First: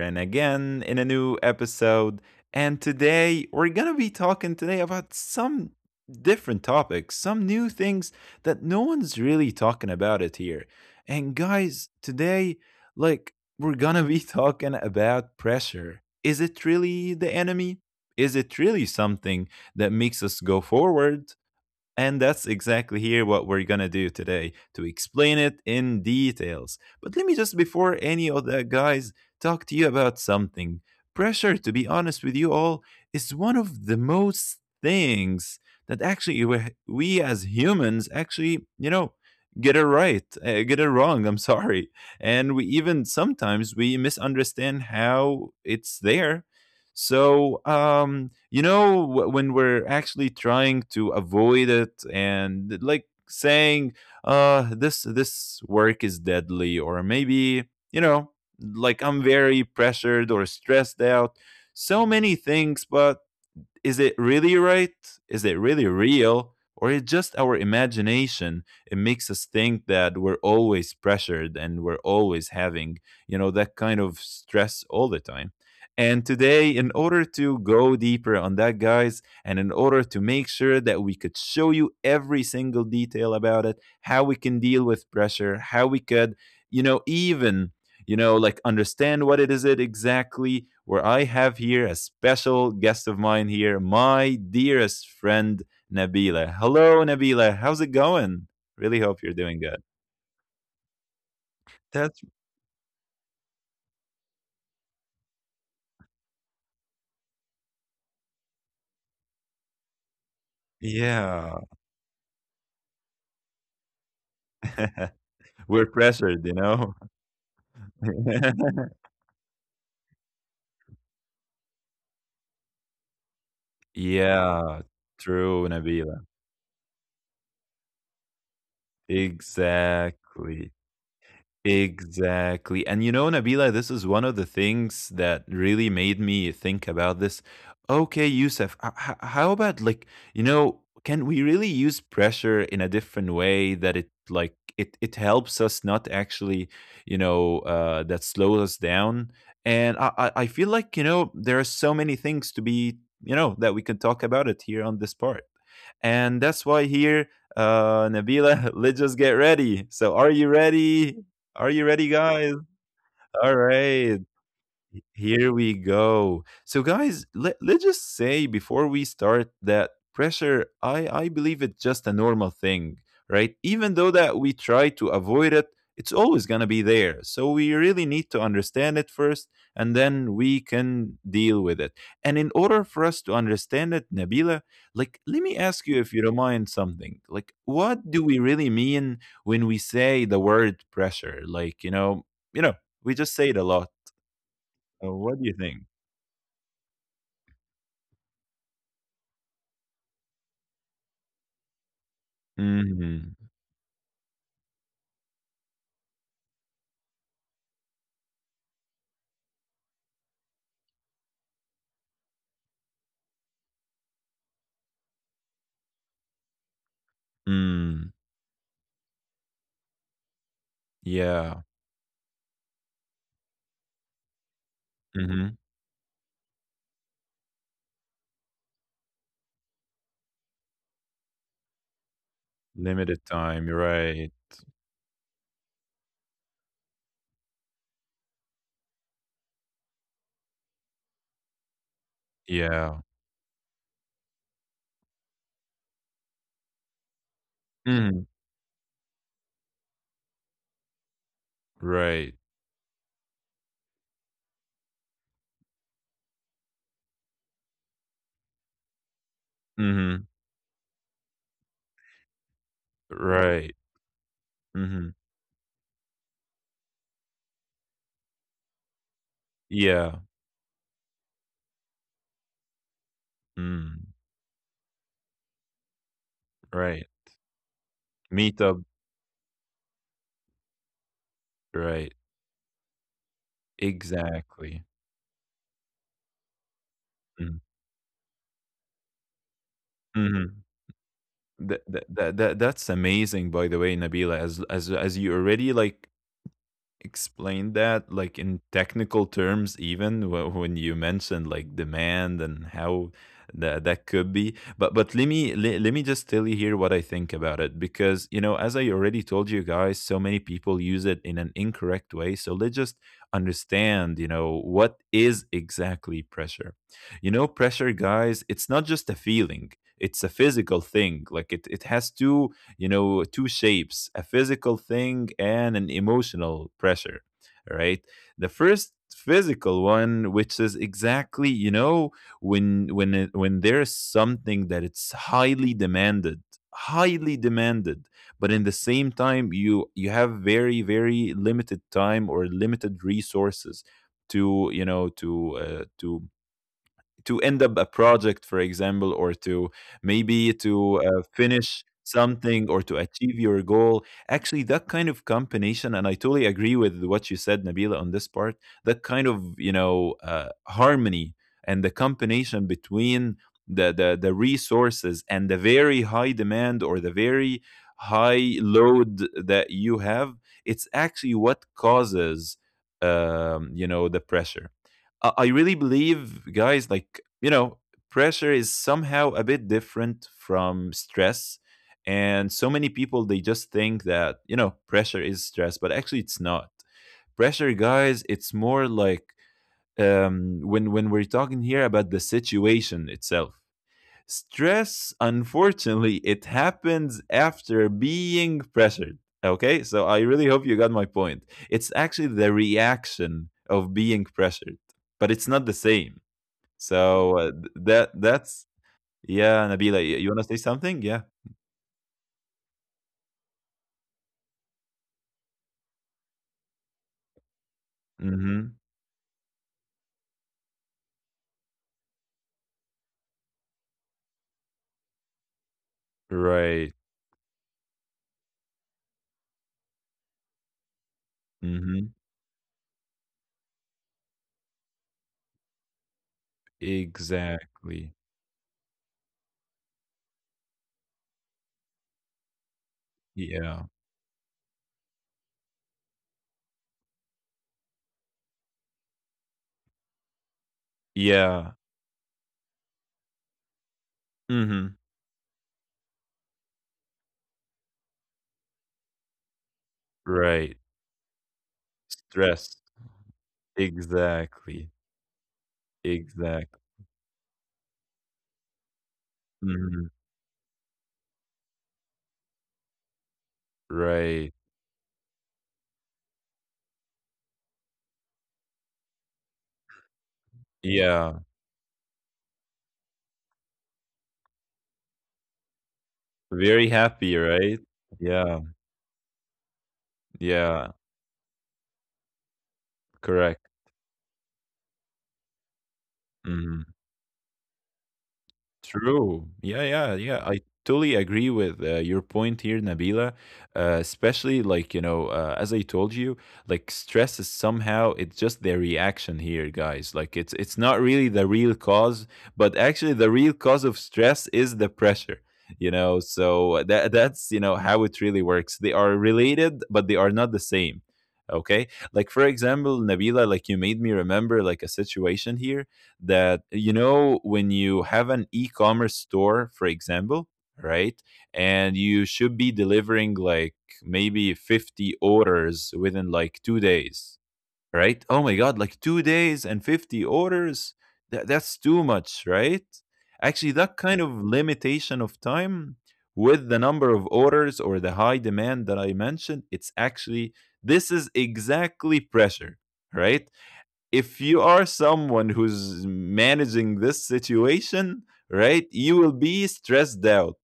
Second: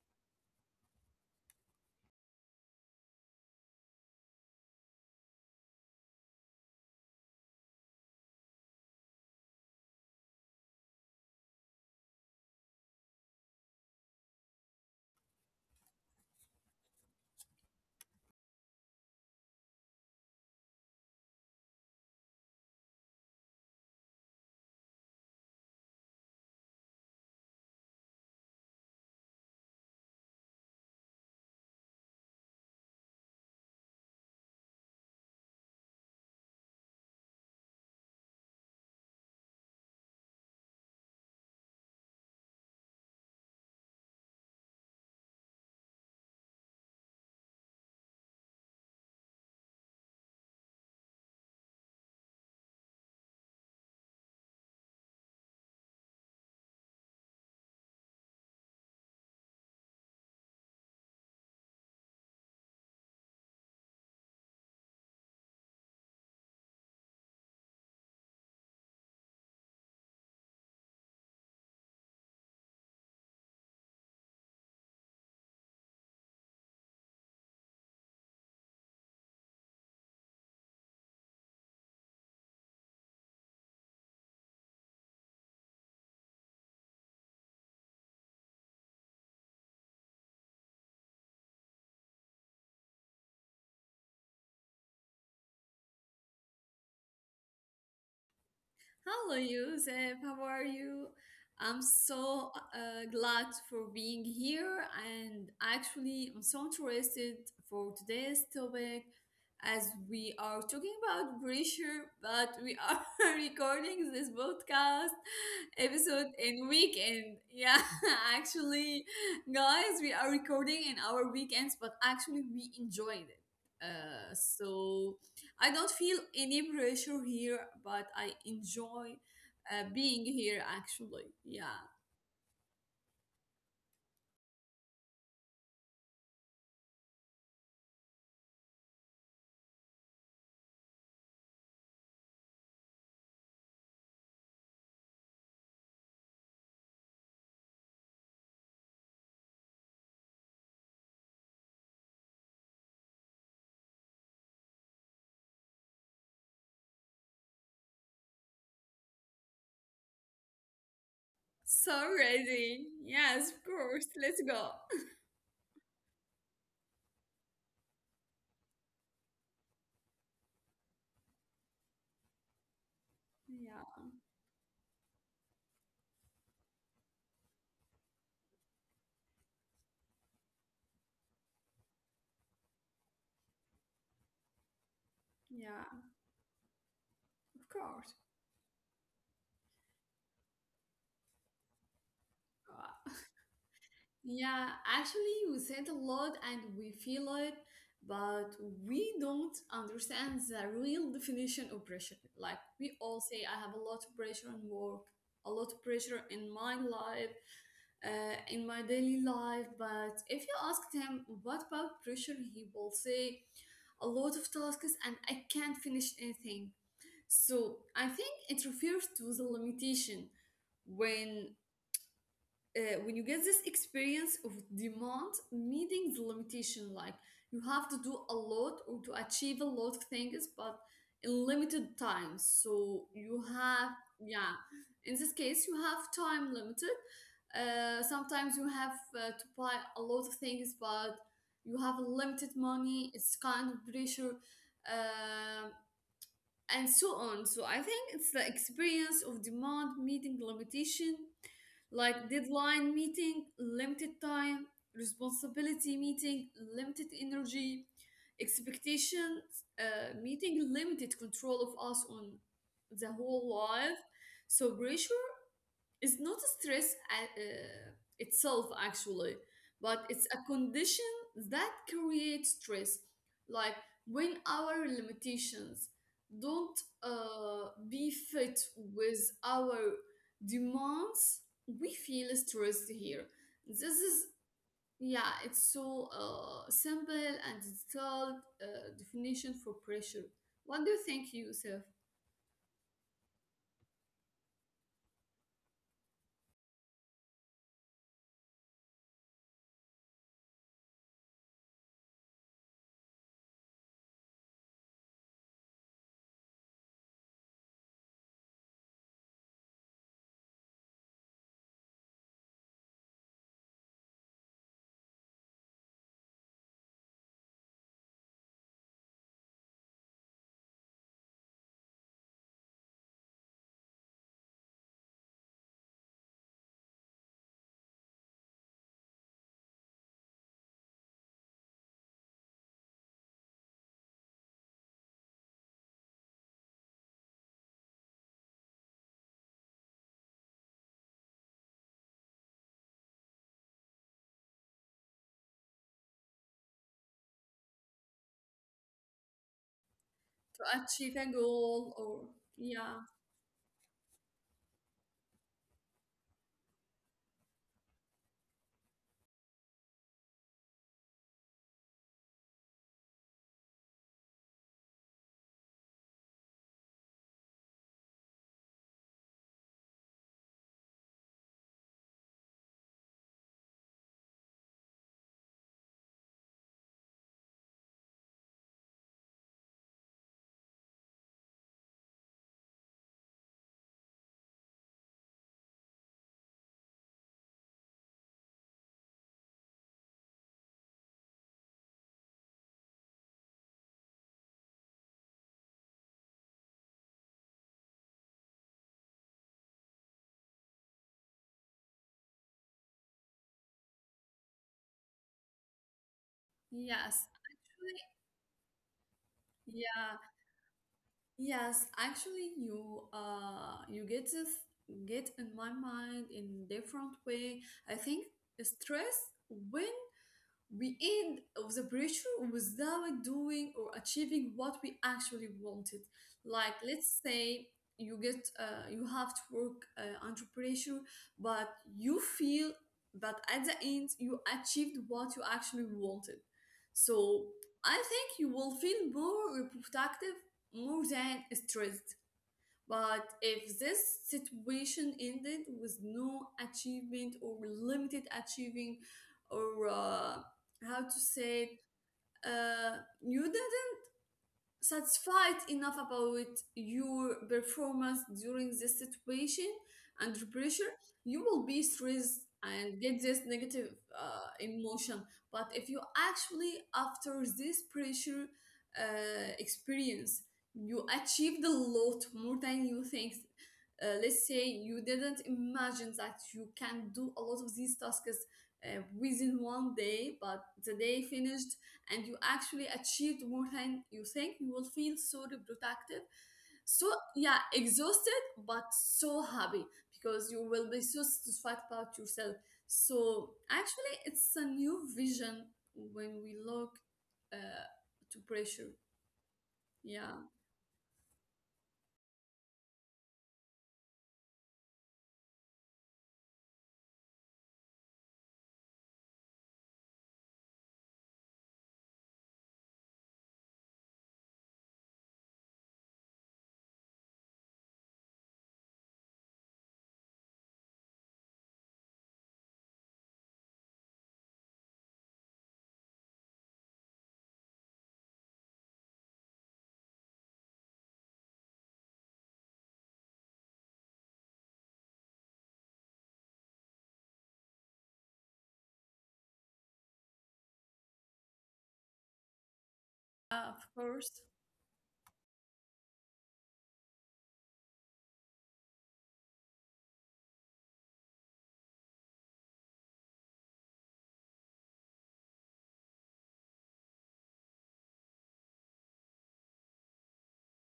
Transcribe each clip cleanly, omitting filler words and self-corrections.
and again in a new episode. And today we're going to be talking today about some different topics, some new things that no one's really talking about it here. And guys, today, like, we're going to be talking about pressure. Is it really the enemy? Is it really something that makes us go forward, and that's exactly here what we're gonna do today to explain it in details. But let me just, before any of that, guys, talk to you about something. Pressure, to be honest with you all, is one of the most things that actually we as humans actually, you know, get it right, get it wrong. I'm sorry. And we even sometimes we misunderstand how it's there. So, when we're actually trying to avoid it and like saying, this work is deadly, or maybe, you know, like I'm very pressured or stressed out, so many things. But is it really right? Is it really real? Or is just our imagination? It makes us think that we're always pressured and we're always having, you know, that kind of stress all the time. And today, in order to go deeper on that, guys, and in order to make sure that we could show you every single detail about it, how we can deal with pressure, how we could, you know, even, you know, like understand what it is it exactly. Where I have here a special guest of mine here, my dearest friend Nabila. Hello, Nabila. How's it going? Really Hello, hope you're doing good. Yusef. How are you? I'm That's so glad for being here, and actually, I'm so interested for today's topic as we are talking about yeah. pressure, but we are recording this podcast We're episode in pressured, you know. weekend. Yeah, actually, guys, we are recording in our weekends, but actually, we enjoyed it. Yeah, So. I don't true, feel Nabila. any pressure here, but I enjoy being here Exactly. actually. Yeah. Exactly. And you know, Nabila, this is one of the things that really made me think about this. Okay, Yusuf, how about like, you know, can we really use pressure in a different way that it like it helps us, not actually, you know, that slows us down? And I feel like, you know, there are so many things to be, you know, that we can talk about it here on this part. And that's why here, Nabila, let's just get ready. So are you ready? Are So you ready, guys? ready. Yes, of All course. Let's right. go. Here we go. So, guys, let's just say before we start that pressure, I believe it's just a normal thing, right? Yeah. Even though that we try to avoid it, it's always going to be there. So, we really need to understand it first, and then we can deal with it. And in order for us to understand it, Nabila, like, let me Yeah. ask you if you don't mind something. Of Like, course. what do we really mean when we say the word pressure? Like, you Uh, know, we just say it a lot. Yeah. Actually, we What said do a you think? lot and we feel it, but we don't understand the real definition of pressure. Like we all say, I have Mhm. a lot of pressure on work, a lot of pressure in my life, in my daily life. But if you ask him what about pressure, he will say a lot of tasks and I can't finish anything. So I Mm. think it refers to the limitation when Yeah. when you get this experience of demand Mhm. meeting the limitation, like you have to do a lot or to achieve a lot of things but in limited time, so you Limited have, time, yeah, right. in this case you have time limited, sometimes you have to buy a lot of things but you have limited money. Yeah. It's kind of pressure, um and so on. So I think it's the Mhm. experience of demand meeting limitation, like Right. deadline meeting, limited time, responsibility meeting, limited energy, expectations Mhm. meeting, limited control of us on the whole life. Right. So pressure, Mhm. it's not stress, itself actually, but it's a Yeah. condition that creates stress. Like when Mm. our limitations don't Right. Be fit Meet up. with our demands, we feel Right. stressed here. This is, Exactly. yeah, it's so simple and Mm. detailed definition for pressure. Mhm. What do you think, Yusuf? That's amazing, by the way, Nabila, as you already, like, explain that like in technical terms, even when you mentioned like demand and how that that could be. But let me let me just tell you here what I think about it, because, you know, as I already told you guys, so many people use it in an incorrect way. So let's just understand, you know, what is exactly pressure. You know, pressure, guys, it's not just a feeling, it's a physical thing. Like it has two, you know, two shapes: a physical thing and an emotional pressure, right? The first physical one, which is exactly, you know, when when there's something that it's highly demanded, highly demanded, but in the same time you have very very limited time or limited resources to, you know, to to end up a project, for example, or to To maybe achieve a to goal finish or, something yeah, or to achieve your goal. Actually, that kind of combination, and I totally agree with what you said, Nabila, on this part. That kind of, you know, harmony and the combination between the resources and the very high demand or the very high load that you have, it's actually what causes, you know, the pressure. I really believe, guys, like, you know, pressure is somehow a bit different from stress. And so many people, they just think that, you know, pressure is stress, but actually it's not. Pressure, guys, it's more like, when we're talking here about the situation itself. Stress, unfortunately, it happens after being pressured. Okay, so I really hope you got my point. It's actually the reaction of being pressured, but it's not the same. yes. So that that's yeah, Nabila, Yeah, you want to say something? Yeah. yes, actually you you get this, get in my mind in different way. I think Mm-hmm. stress when we end of the pressure without doing or achieving what we actually wanted, like let's Right. say you have to work under pressure, but you Mm-hmm. feel that at the end you achieved what you actually wanted. So I think Exactly. you will feel more productive more than stressed. But if this Yeah. situation ended with no achievement or limited achieving, or how to say it, Yeah. You did Mm-hmm. satisfied enough about your performance during this situation under Right. pressure, you will be stressed Stress. and get this negative Exactly. emotion. But if you actually, Exactly. after this pressure Mm-hmm. experience, you achieved a lot more than you think. Let's say Right. you didn't imagine that you can do a lot of these tasks within one day, but the day Yeah. finished and you actually achieved more than you think, you will feel so reproductive. So, Very yeah, happy, right? exhausted, but Yeah. so happy because you will be Yeah. so satisfied about yourself. So, Correct. actually, it's a new vision when we look Mhm. uh, to pressure. True. Yeah, yeah, Yeah, yeah. I totally agree with your point here, Nabila. Especially like, you know, as I told you, like stress is somehow it's just their reaction here, guys. Like it's not really the real cause, but actually the real cause of stress is the pressure. You know, so that that's, you know, how it really works. They are related, but they are not the same. Okay? Like for example, Nabila, like you made me remember like a situation here that, you know, when you have an e-commerce store, for example, right? And you should be delivering like maybe 50 orders within like 2 days, right? Oh my god, like 2 days and 50 orders, that's too much, right? Of Actually that course. kind of limitation of time with the number of orders or the high demand that I mentioned, it's actually, this is exactly pressure, right? If you are someone who's managing this situation, right, you will be stressed out.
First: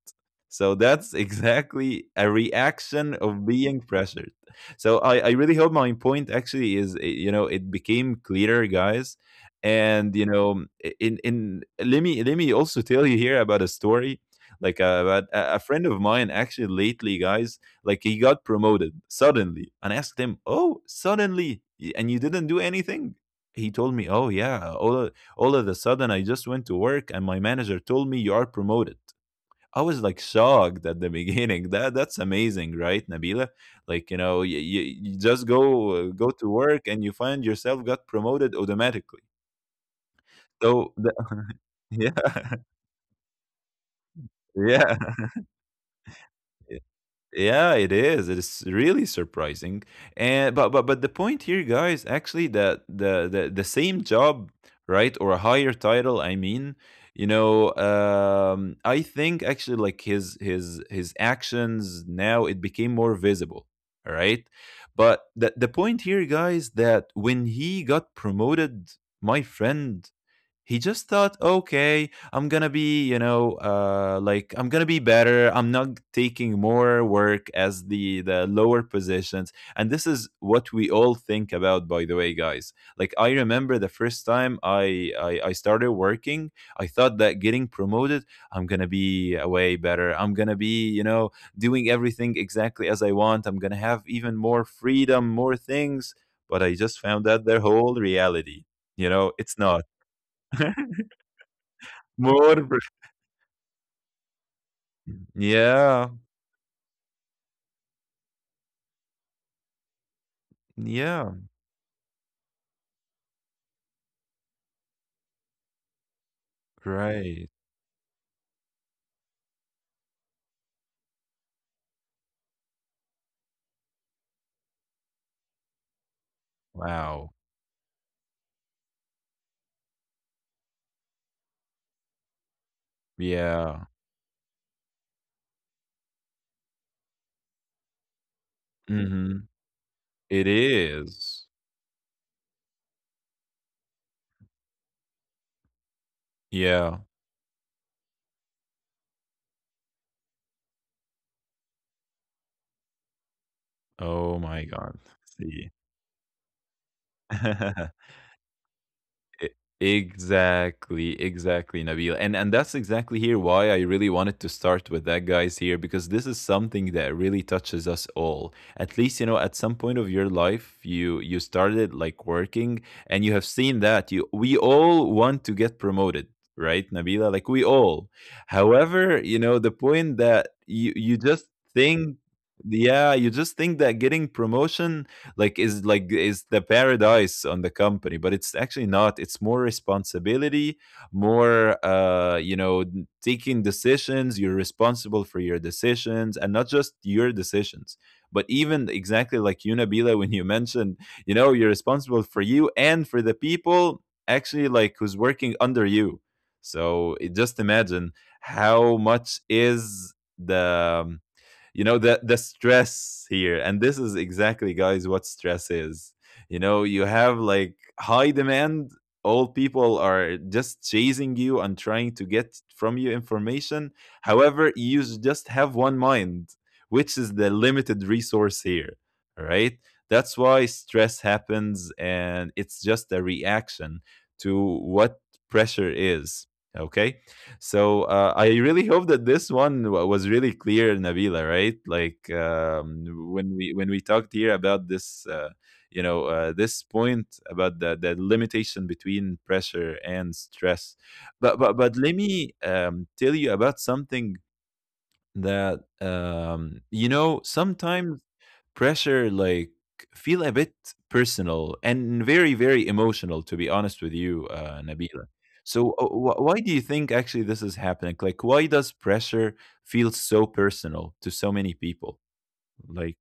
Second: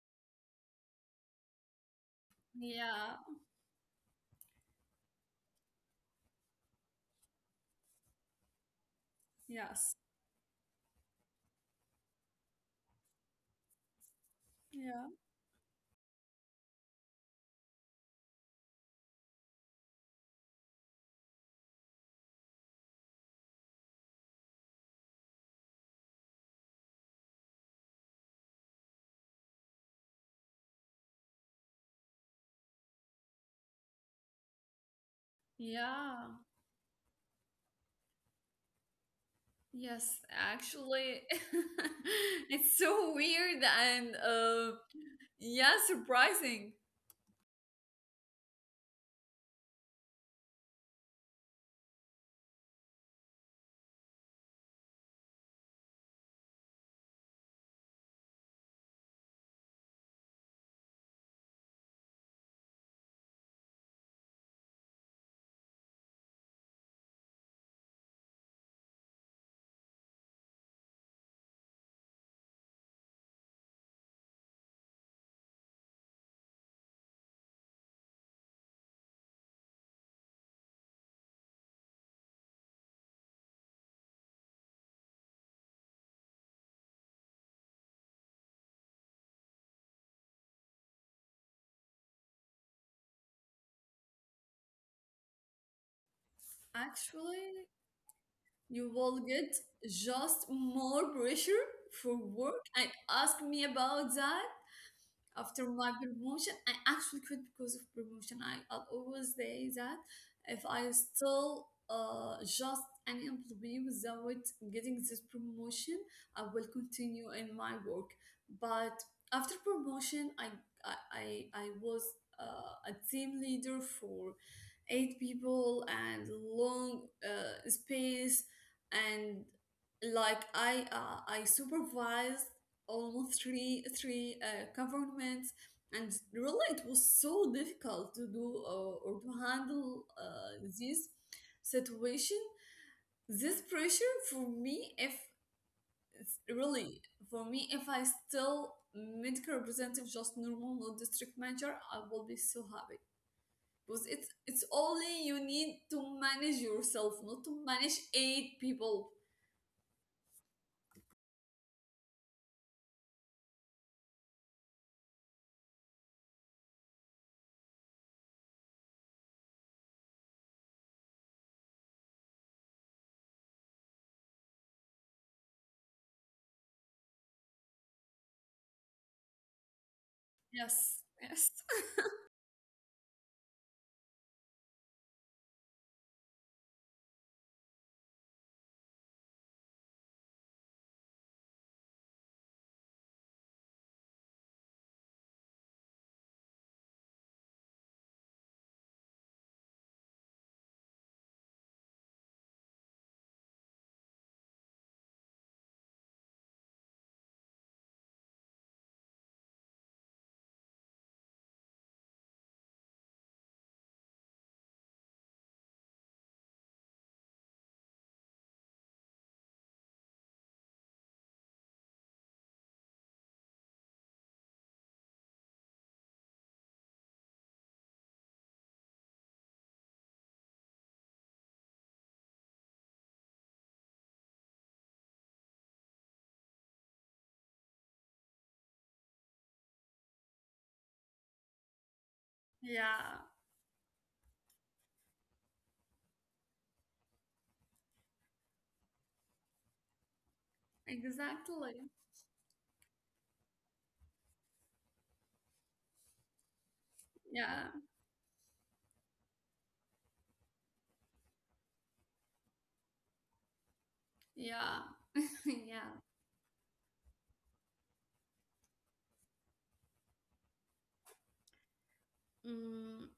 So that's exactly a reaction Yeah, of being pressured. So I really hope my point actually is you know, it became clearer, guys. yes. And you know, in let me also tell you here about a story like Yeah. about a friend of mine actually lately, guys. Like he got promoted suddenly, and I asked him, "Oh, suddenly, and you didn't do anything?" He told me, "Oh yeah, all of a sudden I just went to work, and my manager told me you are promoted." I was like shocked at the beginning. That that's amazing, right, Nabila? Like you know, you just go Yeah. to work and you find yourself got promoted automatically. Yes, So the, actually, yeah, it's so weird and, yeah, yeah, surprising. yeah, it is. It is really surprising. And but the point here, guys, actually that the same job, right, or a higher title, I mean, you know, I think actually like his actions now it became more visible. All right. But the point here, guys, that when he got promoted, my friend, he just thought, okay, I'm gonna be, you know, like I'm gonna be better. I'm not taking more work as the lower positions, and this is what we all think about. By the way, guys, like I remember the first time I started working, I thought that getting promoted, I'm gonna be way better. I'm gonna be, you know, doing everything exactly as I want. I'm gonna have even more freedom, more things. But I just found out their Actually, whole reality. you You will know, get it's not. just more pressure for More work. pres And ask me about that. After my Yeah, promotion, I actually quit because of promotion. I'll always say that if I yeah, still just an employee without getting this promotion, I will continue great. in my work. But after promotion, i I was a team leader for eight people and long, Wow. Space, and like I supervised almost Yeah, three governments, and really it was so difficult to do, or to mhm. handle, It this is. situation, this pressure. For me, if it's Yeah. really, for me if I still medical representative, just normal, not district manager, I will be so happy. Because it's Oh it's my god. only you See. need to manage yourself, not to manage eight people. E exactly, exactly, Nabil. And that's exactly here why I really wanted to start with that, guys, here, because this is something that really touches us all. At least, you know, at some point of your life, you started like working, and you have seen that you we all want to get promoted. Right, Nabila? Like we all. However, you know, the point that you Yes. you just Yes. think, yeah, you just think that getting promotion is the paradise on the company, but it's actually not. It's more responsibility, more, you know, taking decisions. You're responsible for your decisions and not just your decisions, but even exactly like you, Nabila, when you mentioned, you know, you're responsible for you and for the people, actually, like, who's working under you. So just imagine how much is the you know, the stress here. And this is exactly, guys, what stress is. You know, you have like high demand. All people are just chasing you and trying to get from you information. However, you just have one mind, which is the limited resource here, right? That's why stress happens, and it's just a reaction to what pressure is. Okay. So I really hope that this one was really clear, Nabila. Right? Like, Yeah. when we talked here about this, you know, this point about the limitation between pressure and stress. Exactly. But let me, tell you about something that, you know, Yeah. sometimes pressure, like, feel a bit personal and very very emotional, to be honest with you, Yeah. Nabila. So Yeah. Why do you think actually this is happening? Like, why does pressure feel so personal to so many people? Mm, Like,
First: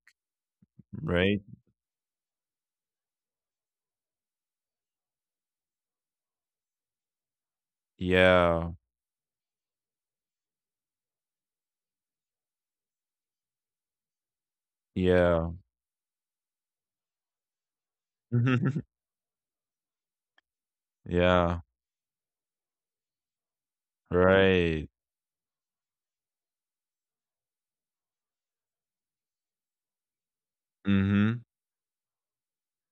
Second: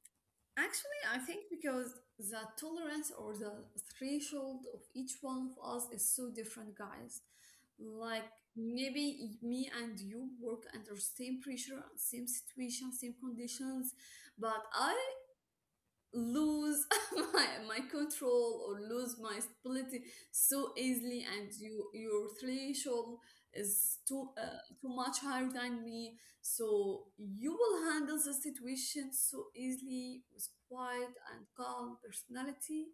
actually, I right, think because the tolerance or the threshold of each one of us is so different, guys. Like yeah, maybe me and you work under same pressure, same situation, same conditions, but I yeah, lose my control or lose my stability so easily. And yeah, you, your threshold is too, right, too much higher than me, so you will handle the situation so easily with quiet mm-hmm, and calm personality.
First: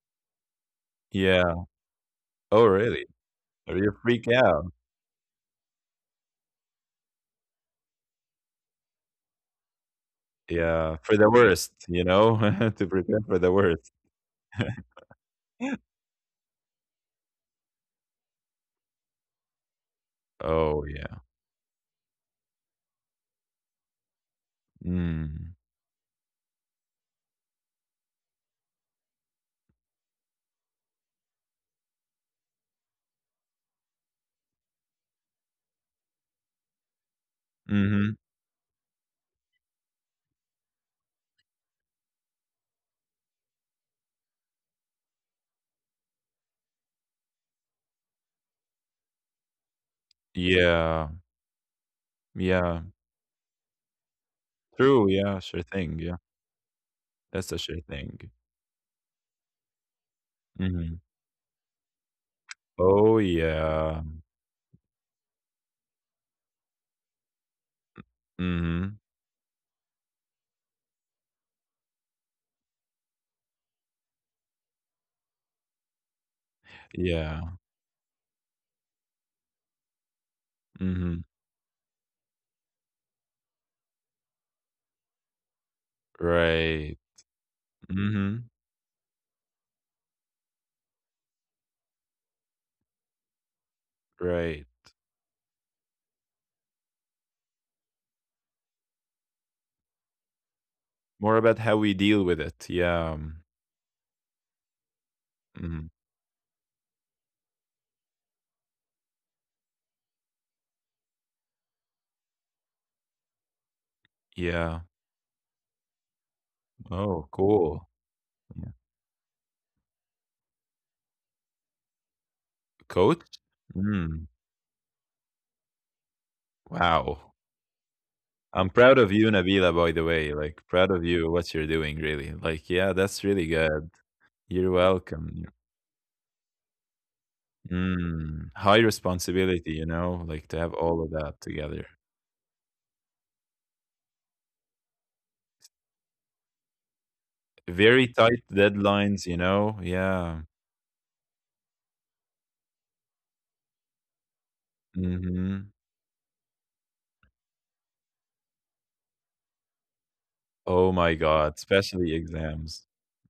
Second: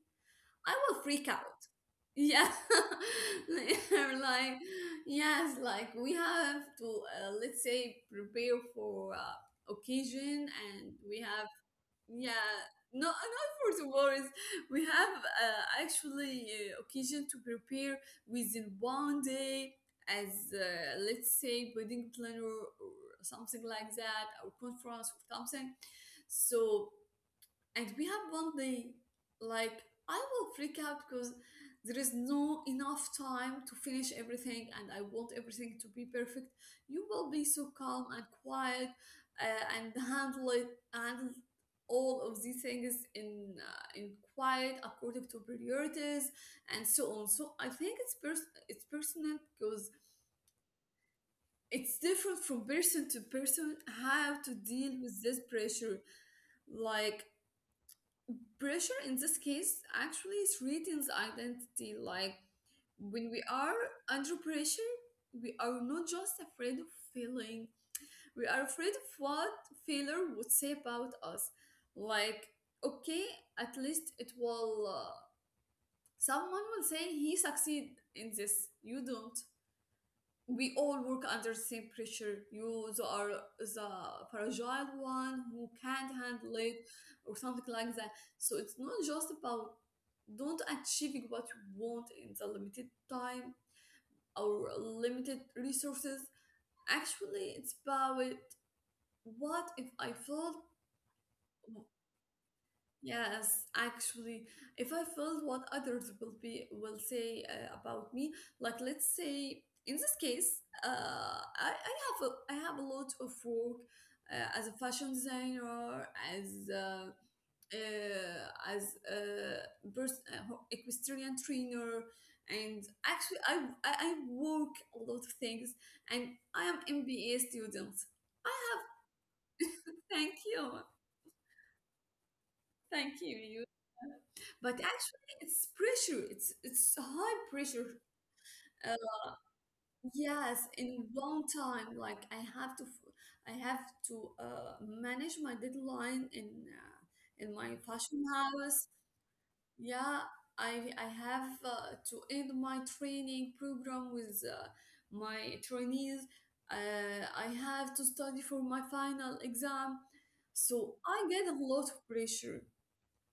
I will freak yeah, out. Yeah. oh really? Or like you freak like, out? yes, like we have to, let's say, prepare for occasion. And Yeah, for we the have, worst, you yeah, know. To no, prepare for not the for the worst. worries. We have, actually, occasion to prepare within one day, as, Oh yeah. let's say, wedding planner or something like that, or conference or Mm. something. So, and we have one day, like I will freak out because there is no enough time to finish everything and I want everything to be perfect. You will be so Mm-hmm. calm and quiet, and handle it, handle all of these things in quiet according to priorities and so on. So I think it's personal because Yeah, it's different yeah. from person to person how to deal True, with yeah, this sure thing, pressure. yeah. Like, That's a sure thing. pressure in this case actually Mhm. threatens identity. Like Oh, when we are yeah. under pressure, we are not just afraid of failing, we are afraid of Mhm. what failure would say about us. Like, okay, at least it will, someone will say he Yeah. succeed in this, you don't. We all work Mhm. under the same pressure. You the are the fragile one who can't handle it Right. or something like that. So Mhm. it's not just about don't achieving what you want in the limited time or Right. limited resources. Actually, it's about what if I felt. More about how we deal with it, yeah. Yes, actually, if I felt what Mhm. others will say, about me, like let's say in this case, I have a lot of work as Yeah. a fashion designer, as uh, Oh, cool. Yeah. as equestrian trainer, and actually Coach? I Mm. work a lot of things, and I am MBA Wow. student. I I'm have proud of you, Nabila, by the Thank way. Like, you, proud of you, what you're doing, really. Like, yeah, thank that's really you. good. You're But actually welcome. it's pressure, it's high pressure. Mm, high uh, responsibility, you know, like to yes, have all in of long that together. time, like I have to manage my deadline in, uh, in my Very fashion tight house. deadlines, you know? Yeah Yeah. I have to end my training program with, my Hmm. trainees. I have to study for my final exam. Oh So my I get God, a lot of especially pressure. exams.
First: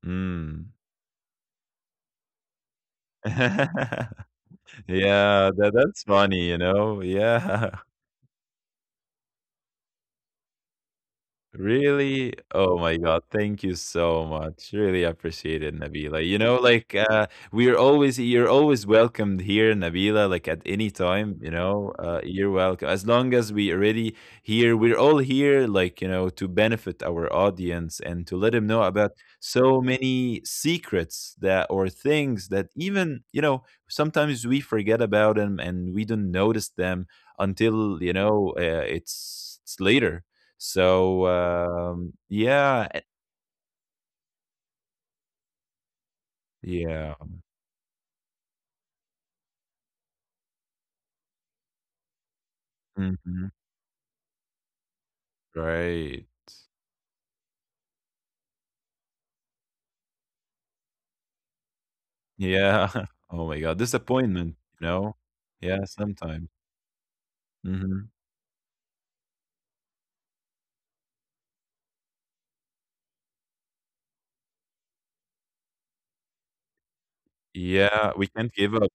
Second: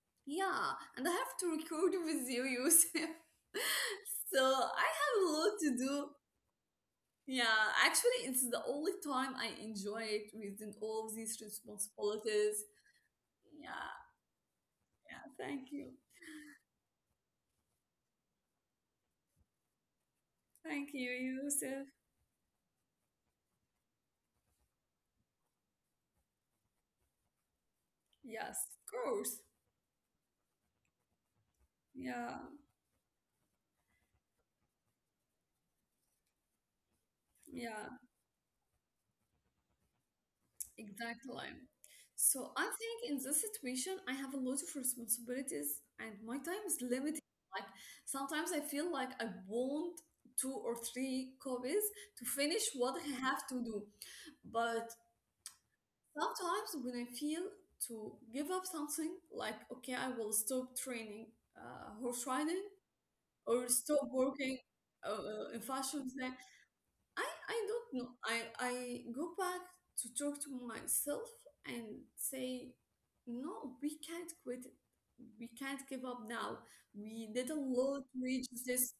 Mm. Yeah, and I have to record with you, Yusuf. So I have a lot Yeah, to do. that's funny, you know? Yeah, Yeah. actually, it's the only time I enjoy it within all of these Really? responsibilities. Oh my God. Thank you Yeah, so much. Really yeah, appreciate thank it, you. Nabila. You know, like, we're always, you're always welcomed here, Nabila, like at any Thank you, time, you Yusuf. know. You're welcome. As long as we already here, we're all here, like, you know, to benefit our audience and to let Yes, them know of about course. so many secrets that, or Yeah, things that, even, you know, sometimes we forget about them and we don't notice them yeah. until, you know, it's later. So, Exactly. So I yeah, think in this situation, I have a lot of responsibilities and my time is yeah, limited. Like, sometimes I feel like I want two or three copies to finish what I have mhm, to do. But right, sometimes when I feel to give up something, like, okay, I will stop training, horse riding, yeah. Oh or my God, stop working, disappointment, you know? In Yeah, fashion design, sometimes. I don't know. Mhm. I go back to talk to myself and say, no, we can't quit it. We can't give up now. We did a lot Yeah, to we reach can't give this. up.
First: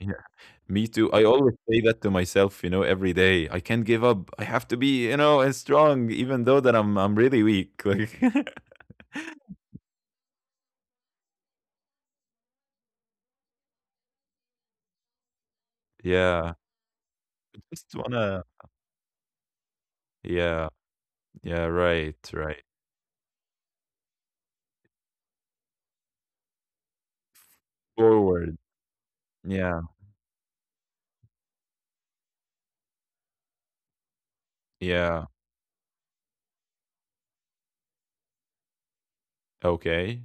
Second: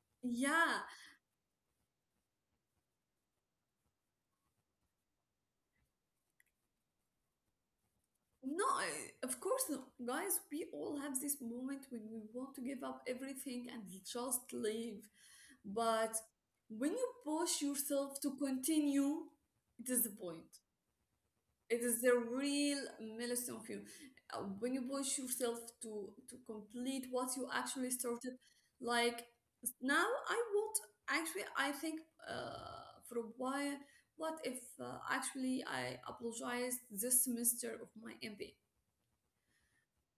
Yeah, Yeah, me too. I always say that to myself, you know, every day. I can't give up. I have to be, you know, strong, even though that I'm really weak. Like, no, I- of course not, guys. We all have this moment when we want to give up everything and just leave. But yeah, when you I push just yourself to wanna. continue, it is the point. Yeah, yeah, It is right, the right. real milestone for you. When you push yourself to complete what you actually started, Forward. like, Yeah, now I want, actually I think, for a while, what if, yeah. actually, I apologized this semester of my MBA? Okay.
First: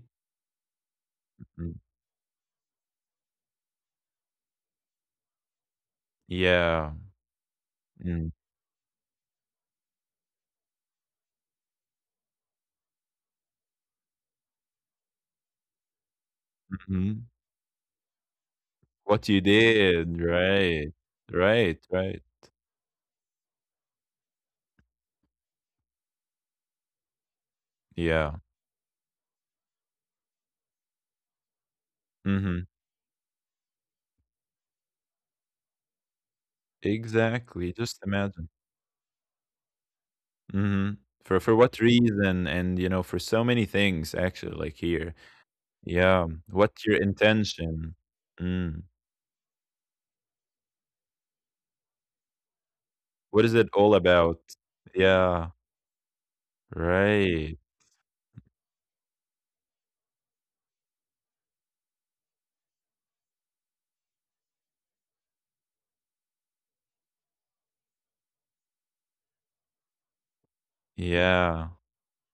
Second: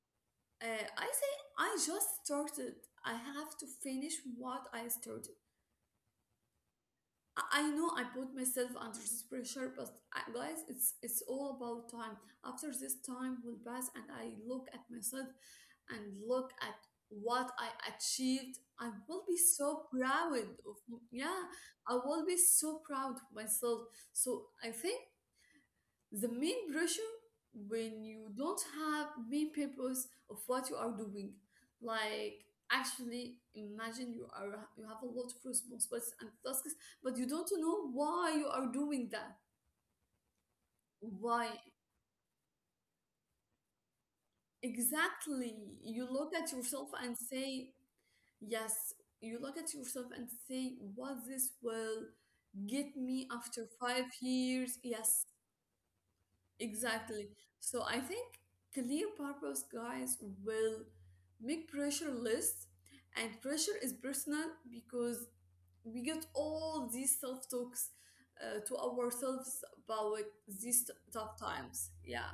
I say Mm. I just started. I have to finish what I started. Yeah. I know I Mm. put myself under this pressure, but, guys, it's all about time. After this time will pass, and I look at myself and look at Mhm. what I achieved, I will What be you so did, proud of right. yeah, Right, I will right. be so proud of myself. So I think the main pressure when you Yeah. don't have main purpose of what you are doing, like, Mhm. actually imagine you have a lot of responsibilities and tasks but you don't Exactly, know just why you imagine. are doing that, Mhm. For why for what reason, and, you know, for so many things actually, like, here. exactly. You Yeah. look at What's yourself your and say, intention? Mm. yes, you look at yourself and say what this will get me What is after it all five about? years Yes. Yeah. Exactly. Right. So I think clear purpose, guys, will make pressure less, and pressure is personal because we get all these self talks, to ourselves about these tough Yeah. times. Yeah.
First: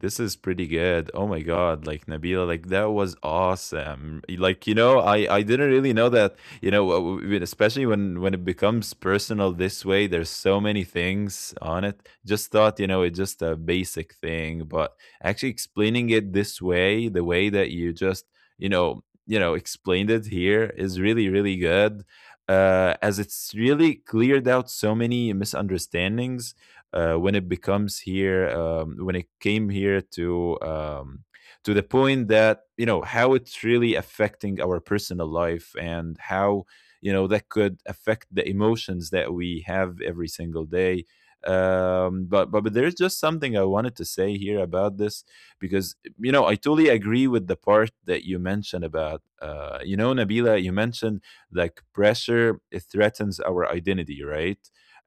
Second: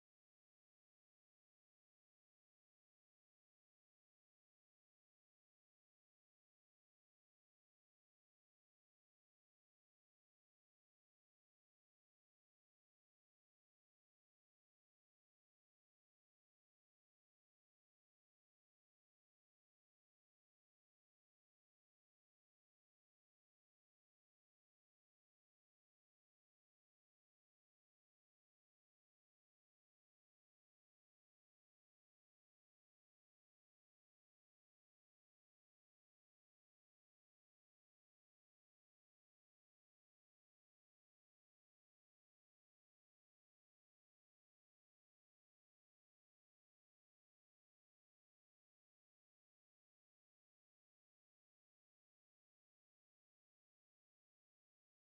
This is pretty good. Oh my god, like, Nabila, like that was awesome. Like, you know, I didn't really know that. You know, especially when it becomes personal this way, there's so many things on it. Just thought, you know, it's just a basic thing, but actually explaining it this way, the way that you just, you know, explained it here is really really good. As it's really cleared out so many misunderstandings, when it becomes here, when it came here to, to the point that, you know, how it's really affecting our personal life, and how, you know, that could affect the emotions that we have every single day. But, but there's just something I wanted to say here about this, because, you know, I totally agree with the part that you mentioned about, you know, nabila, you mentioned like pressure, it threatens our identity, right?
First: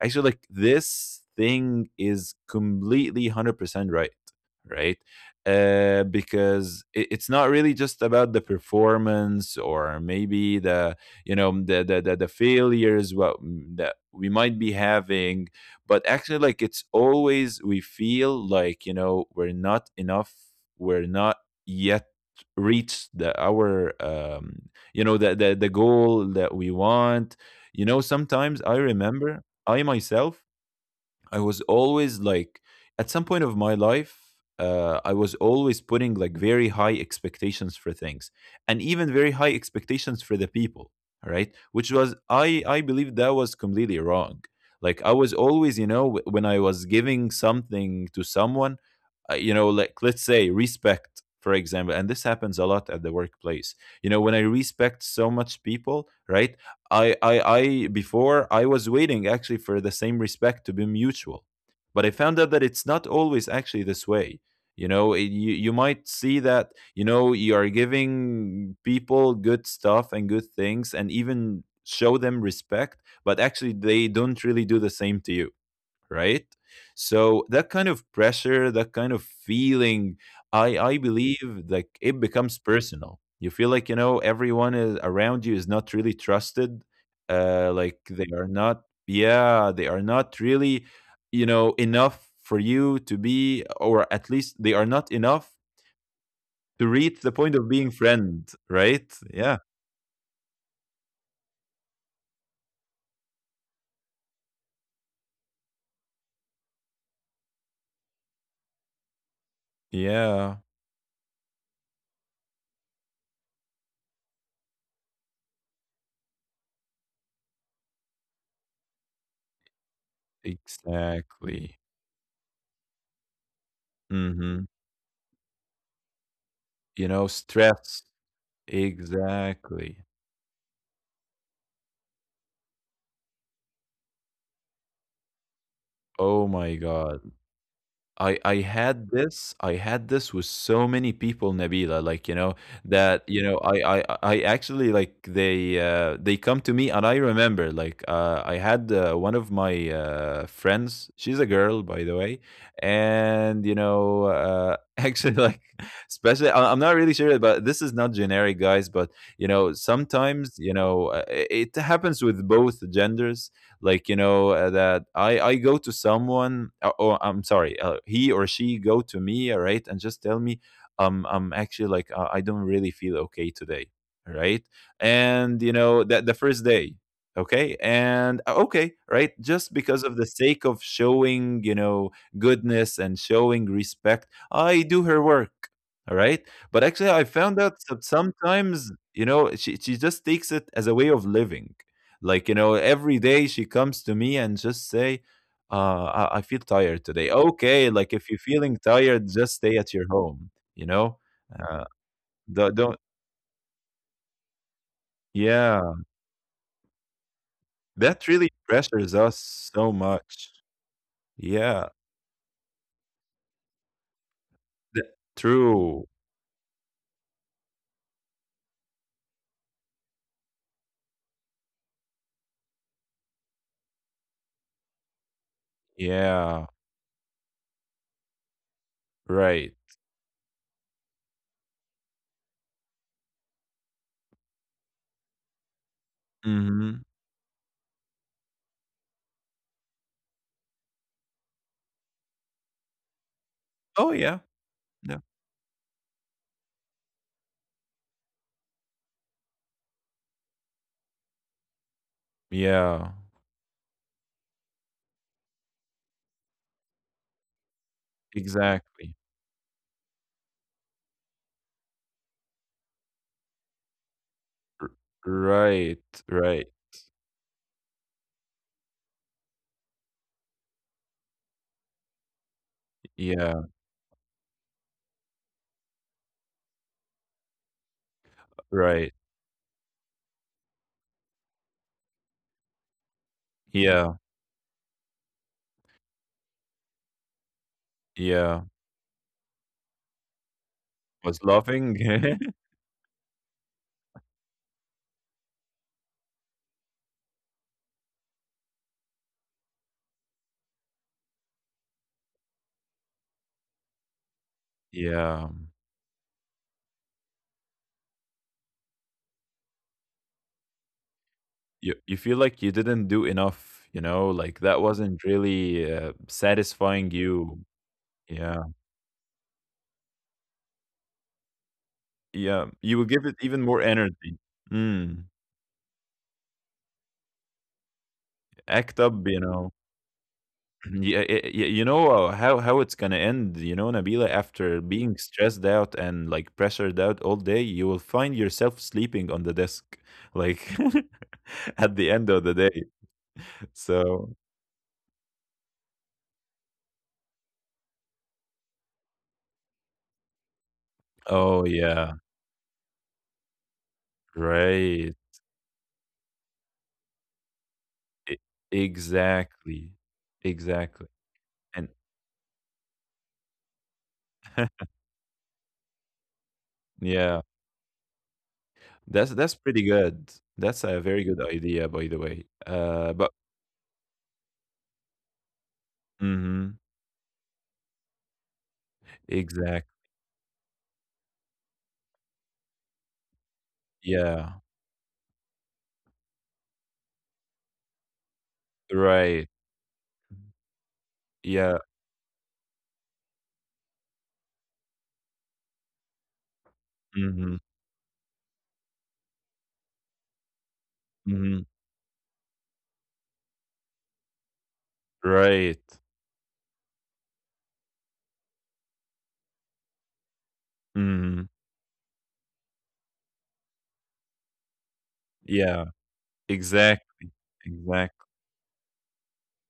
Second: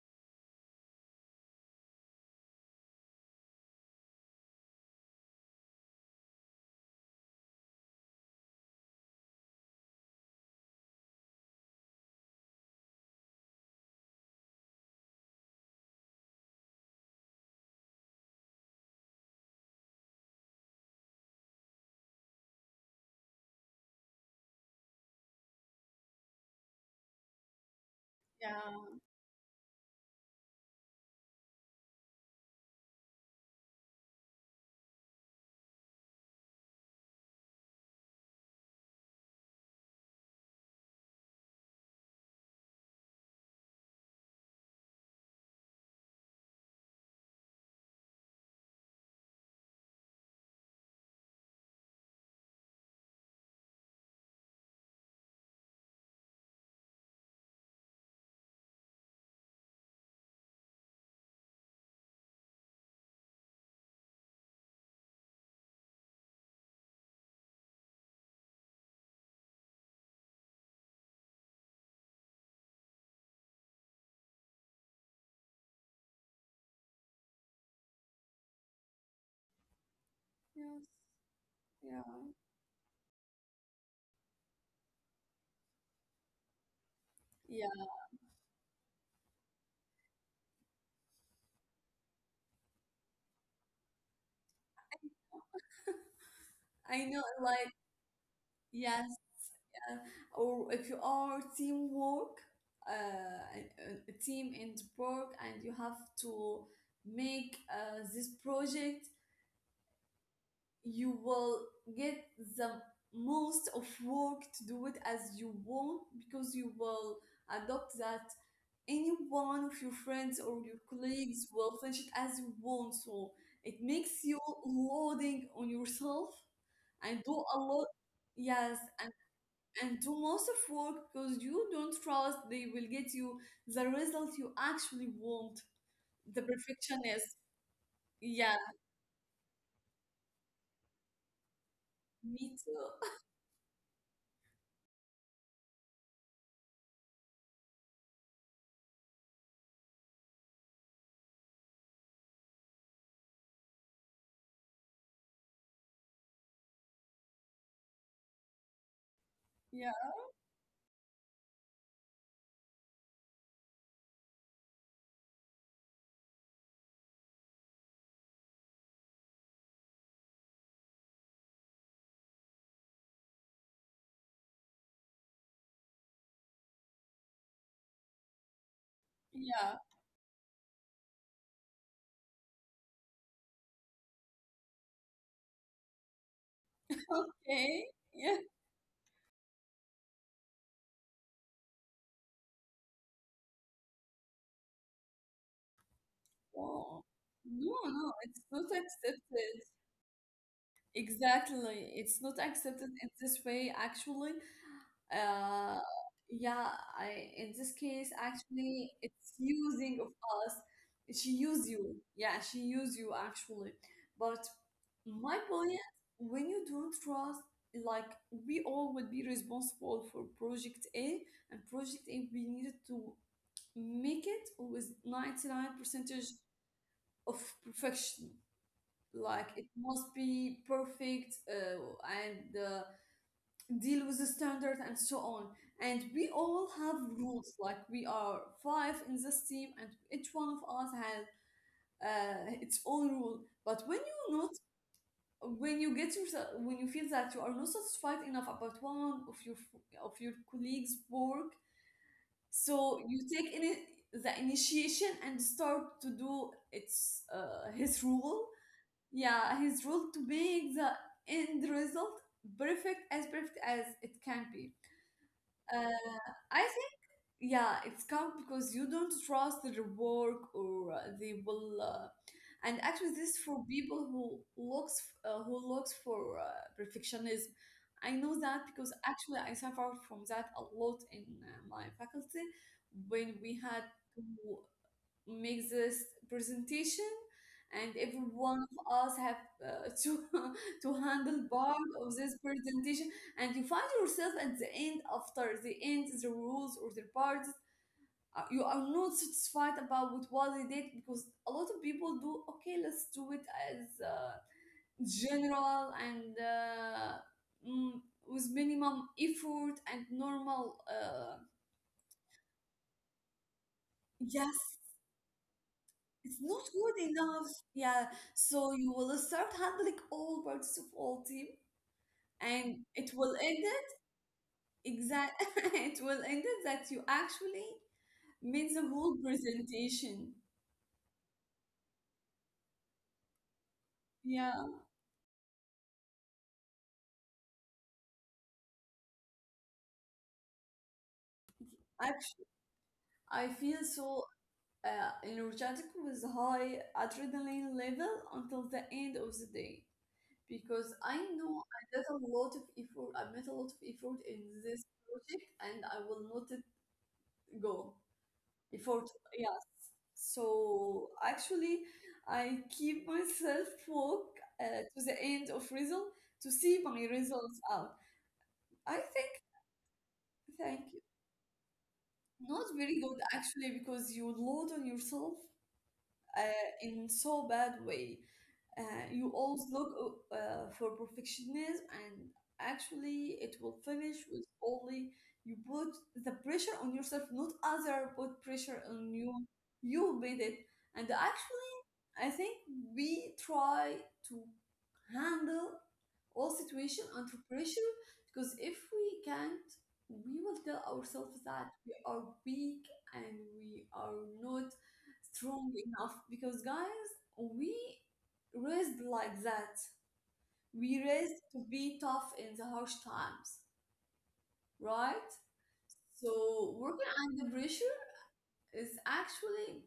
Actually, like this thing is completely 100% right. Right. Because it's not really just about the performance, or maybe the, you know, the failures, what that we might be having. But actually, like, it's always we feel like, you know, we're not enough. We're not yet reached the our you know, the goal that we want. You know, sometimes I Yeah. remember, I myself, I was always like, at some point of my life, I was always putting like very high expectations for things, and even very high expectations for the people. All right, which was, I believe that was completely wrong. Like, I was always, you know, when I was giving something to someone, you know, like, let's say respect, for example, and this happens a lot at the workplace. You know, when I respect so much people, right? Before, I was waiting actually for the same respect to be mutual, but I found out that it's not always actually this way. You know, you, you might see that, you know, you are giving people good stuff and good things, and even show them respect, but actually they don't really do the same to you, right? So that kind of pressure, that kind of feeling, i Yes. i believe, like Yeah. it becomes personal. You feel like, you know, everyone is, around you is not really trusted. Yeah. Like they are not, yeah, they are not really, you know, enough for you to be, or at least they are not enough to I know. reach the point Like, of being friend, yes. right? Yeah, Uh, or if you are teamwork, uh, and a team in the work, and you have to make, this project, yeah, you will get the most of work to do it as you want because you will adopt that any one of your friends or your colleagues will exactly, finish it as you want. So it makes you mm-hmm. loading on yourself You and know, do a lot. stress. Yes, and, Exactly. and do most of work because you don't trust they will get you the result you actually want. The Oh my God. perfectionist. I Yeah, I had this I had this with so many people, Nabila, like, you me know, too. that, you know, I actually, like, they come to me, and I remember like, I had, one of my friends, she's a girl, by the way, and you know, actually, like, especially I'm not really sure, but this is not generic, guys, but you know, Yeah, sometimes, you know, it it happens with both genders, like, you know, that I go to someone, or I'm sorry, he or she go to me, all right, and just tell me, I'm actually like, I don't really feel okay today, all right? And you know that the first day, okay, and okay, right, just yeah. because of the sake of showing, you know, goodness and showing respect, I do her work, all right? But actually, I found out Okay. that Yeah. sometimes, you know, she just takes it as a way of living, like, you know, every day she comes to me and just say, uh I feel Wow. tired today. No, Okay, no, like, if it's you're not feeling tired, just accepted. stay at your home, you know. uh Exactly. It's not don't, accepted don't in this way, actually. Uh, yeah, yeah, I in this case, that really actually, pressures it's us so using of us. much. She use Yeah. you. Yeah, she use you actually. But th- my point, true, when you don't trust, like we all would be responsible for project A, and project A we needed to make it with 99 percentage yeah, of perfection, like it right. must be perfect and deal with the standard and so on, and we all Hmm. have rules like we are five in this team, and each one of us has its own rule, but Oh when yeah. you not Yeah, when you get yourself when you feel that you are not satisfied enough about one of your colleagues work, so yeah, you take in the initiation and start to do its his rule, exactly. yeah, his role to make the end result perfect, as perfect as it can be. Right, Uh, I right. think, yeah, it's come because you don't trust their work or they will. And actually, this is Yeah. for people who looks for perfectionism. I know that because Right. actually I suffered from that a lot in my faculty when we had Yeah, to makes this presentation, and every yeah, one of us have to to was handle loving. part of this presentation, and you find yourself at the end, after the end the rules or the parts, you are not satisfied about with what they did because a lot of people do, okay, let's do it as Yeah. general and mm, with minimum effort and normal You feel like you didn't do enough, you know, yes. like that wasn't really, It's not good satisfying enough. you. Yeah. Yeah, So you will start handling all parts of all team, yeah, and you will it give will it end even more it, energy. Mm. exact it will end it that you actually made the Act whole up, you know. presentation. Yeah, you know, how it's gonna end. You know, Nabila, Yeah. after being stressed out and like pressured out all day, you will find yourself sleeping on the desk, like at the end Actually, of the day. I feel so So, energetic with high adrenaline level until the end of the day, because I know oh I did a yeah, lot of effort. I made a lot of effort in this right, project and I will not let go. E- Effort, yeah. exactly, So exactly, actually, and I keep myself woke to the end of result, to see my yeah, results out. I think, that's pretty good. thank That's you. a very good idea, by the way. Not very good but, actually, because you load on yourself uh, mm-hmm, in so bad way. You always look exact. For perfectionism, and actually, it will finish with Yeah, only you put the pressure on yourself, not other put pressure on you. right. You made it, and actually, Yeah. I think we try to handle all situation under Mm-hmm, pressure, because if we can't, we will tell ourselves that mm-hmm, we are weak and we are not strong right. enough, because guys, we raised like that. We raised Mm-hmm. to be tough in the harsh times, right? Yeah, So working exactly. under pressure Exactly. is actually,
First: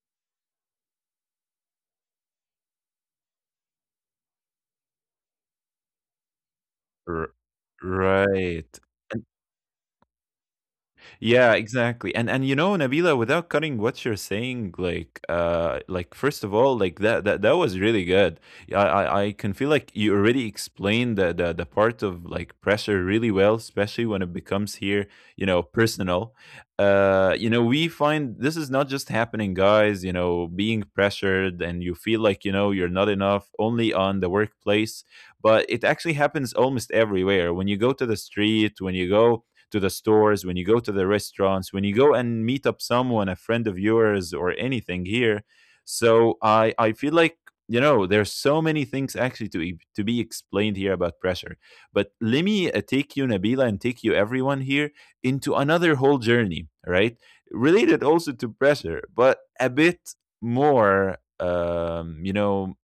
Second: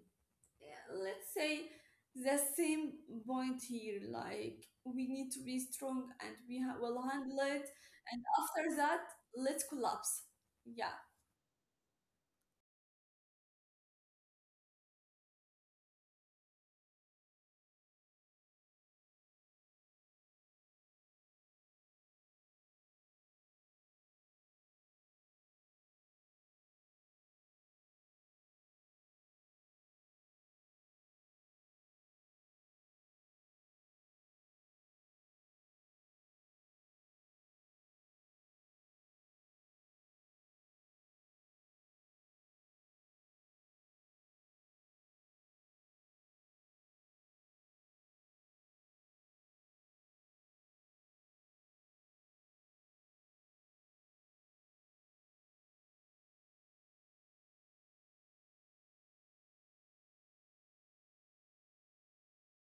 yeah, let's say, the same point here. Like we need to be strong and we will handle it. And Right. after that, let's collapse. Yeah. Yeah, exactly. And you know, Nabila, without cutting what you're saying, like, like first of all, like that was really good. Yeah, I can feel like you already explained the part of like pressure really well, especially when it becomes here, you know, personal. You know, we find this is not just happening, guys, you know, being pressured and you feel like, you know, you're not enough only on the workplace, but it actually happens almost everywhere. When you go to the street, when you go to the stores, when you go to the restaurants, when you go and meet up someone, a friend of yours, or anything here. So I feel like, you know, there's so many things actually to to be explained here about pressure. But let me, take you, Nabila, and take you everyone here into another whole journey, right? Related also to pressure, but a bit more, you know,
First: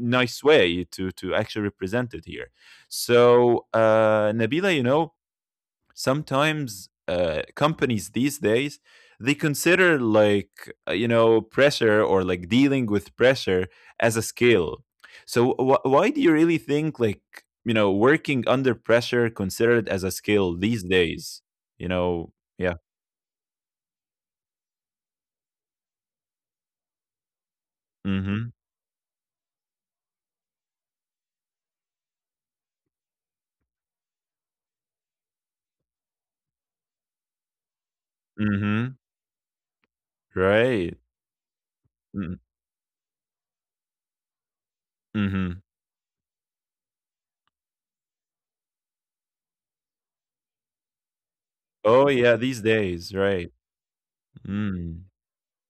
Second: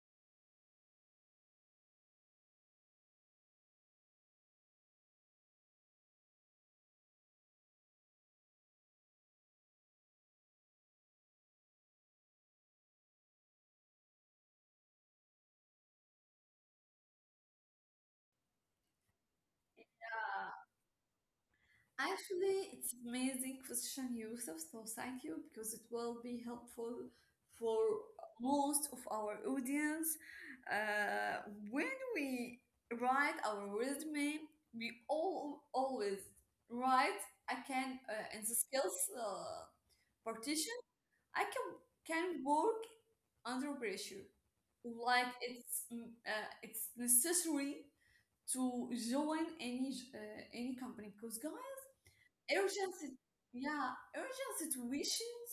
nice way to actually represent it here. So nabila, you know, sometimes, companies these days, they consider like, you know, pressure, or like dealing with pressure, as a skill. So why do you really think like, you know, working under pressure considered as a skill these days, you know? Actually, Yeah, it's amazing question Yusuf, so thank you, because it will be helpful for mm-hmm, most of our audience. Uh, when we write our resume, we all always write I can in the mm-hmm, skills partition. right, I can mm, can work under pressure, like mm-hmm, it's it's necessary to join any company, because guys, oh yeah, these Urgent, days, sit- right, yeah, urgent mm, situations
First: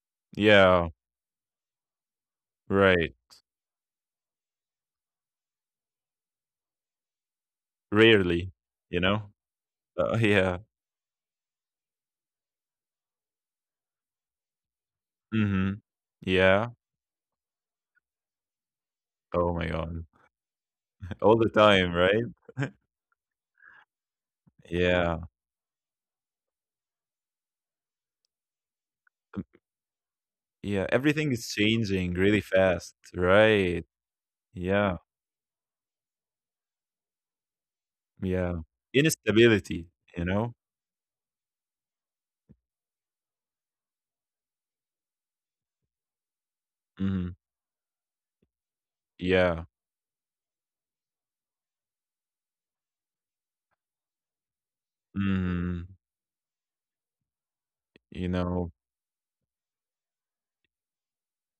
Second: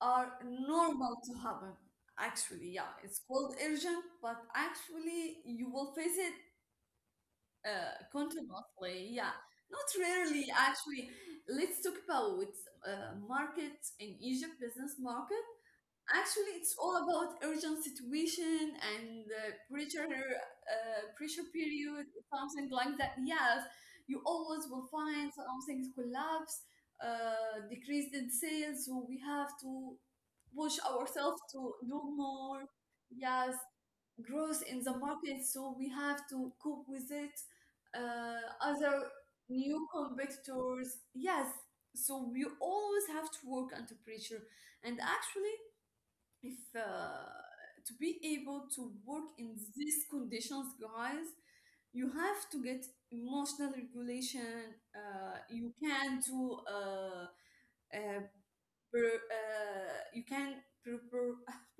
are yeah, normal to happen. Actually, yeah, right, it's called urgent, but actually you will face it rarely, you continuously. know, Yeah, not rarely. yeah, Actually, let's talk about market in Egypt, business market. mm-hmm, Actually, it's yeah, all about urgent situation and oh my god. Pressure All the period, time, right? something like that. Yes, you always will find Yeah. something collapse, decreased in sales, so we have Um, to push yeah, ourselves everything is to do changing really more. fast, Yes, right? growth in the Yeah, market, so we have to cope with it. Yeah. Other new Instability, you know? competitors, yes. So we always have to work under pressure, and actually, if Hmm. To be able to work in Yeah. these conditions, guys, you have to get emotional regulation. Hmm. Uh, You know, you can pr- pr-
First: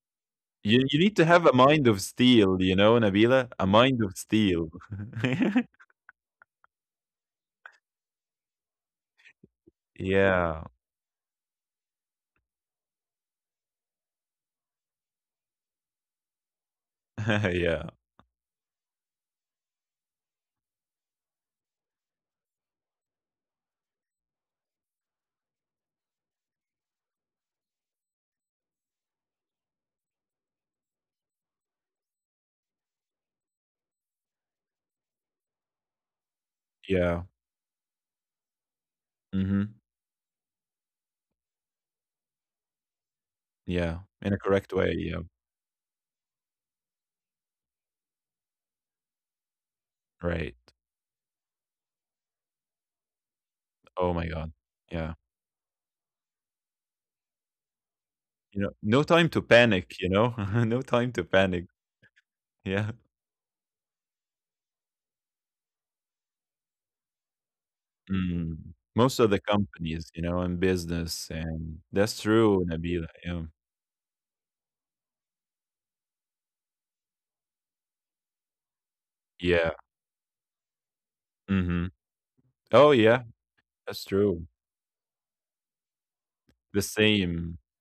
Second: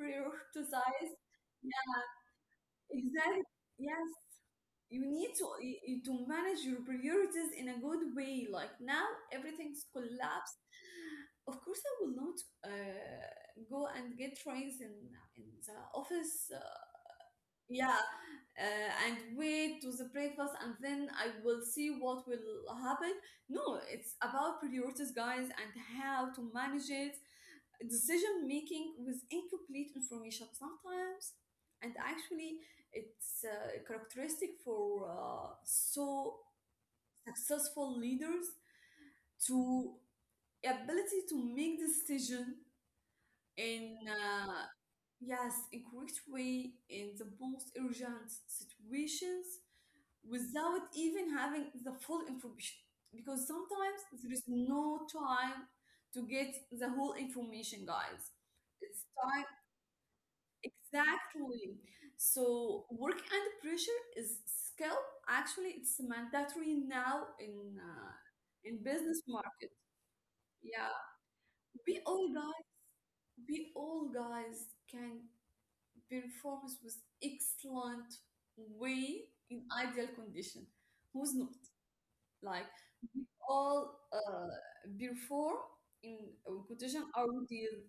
you prioritize. need to have a mind Yeah, of steel, you know, exactly. Nabila? A mind Yes, of steel. you need to to manage your priorities in a good way. Like now everything's collapsed, Yeah. of course I will not uh, go and get trains in the office. Yeah. Yeah, and wait to the breakfast, and then I will see what will happen. No, it's about priorities, guys, and how to manage it. Decision making with incomplete information sometimes, and actually, it's characteristic for so Yeah. successful leaders Hmm. to ability to make decision in Yeah. In a correct way. Yeah. yes, in correct way in the most urgent situations Right. without even having the full information, because sometimes Oh my there is God. no Yeah. time to get the whole information, guys, You know, no it's time to time, panic, you know? No time to panic. exactly. So Yeah. work under pressure is skill, actually it's mandatory now Mm. in Most business of the market. companies, you know, in Yeah, business, and we that's all guys true, Nabila. Yeah. we all guys can perform with excellent way in Yeah. ideal condition. Who's not? Mhm. Like Oh, we yeah. all That's true. before in The conditions are same. ideal.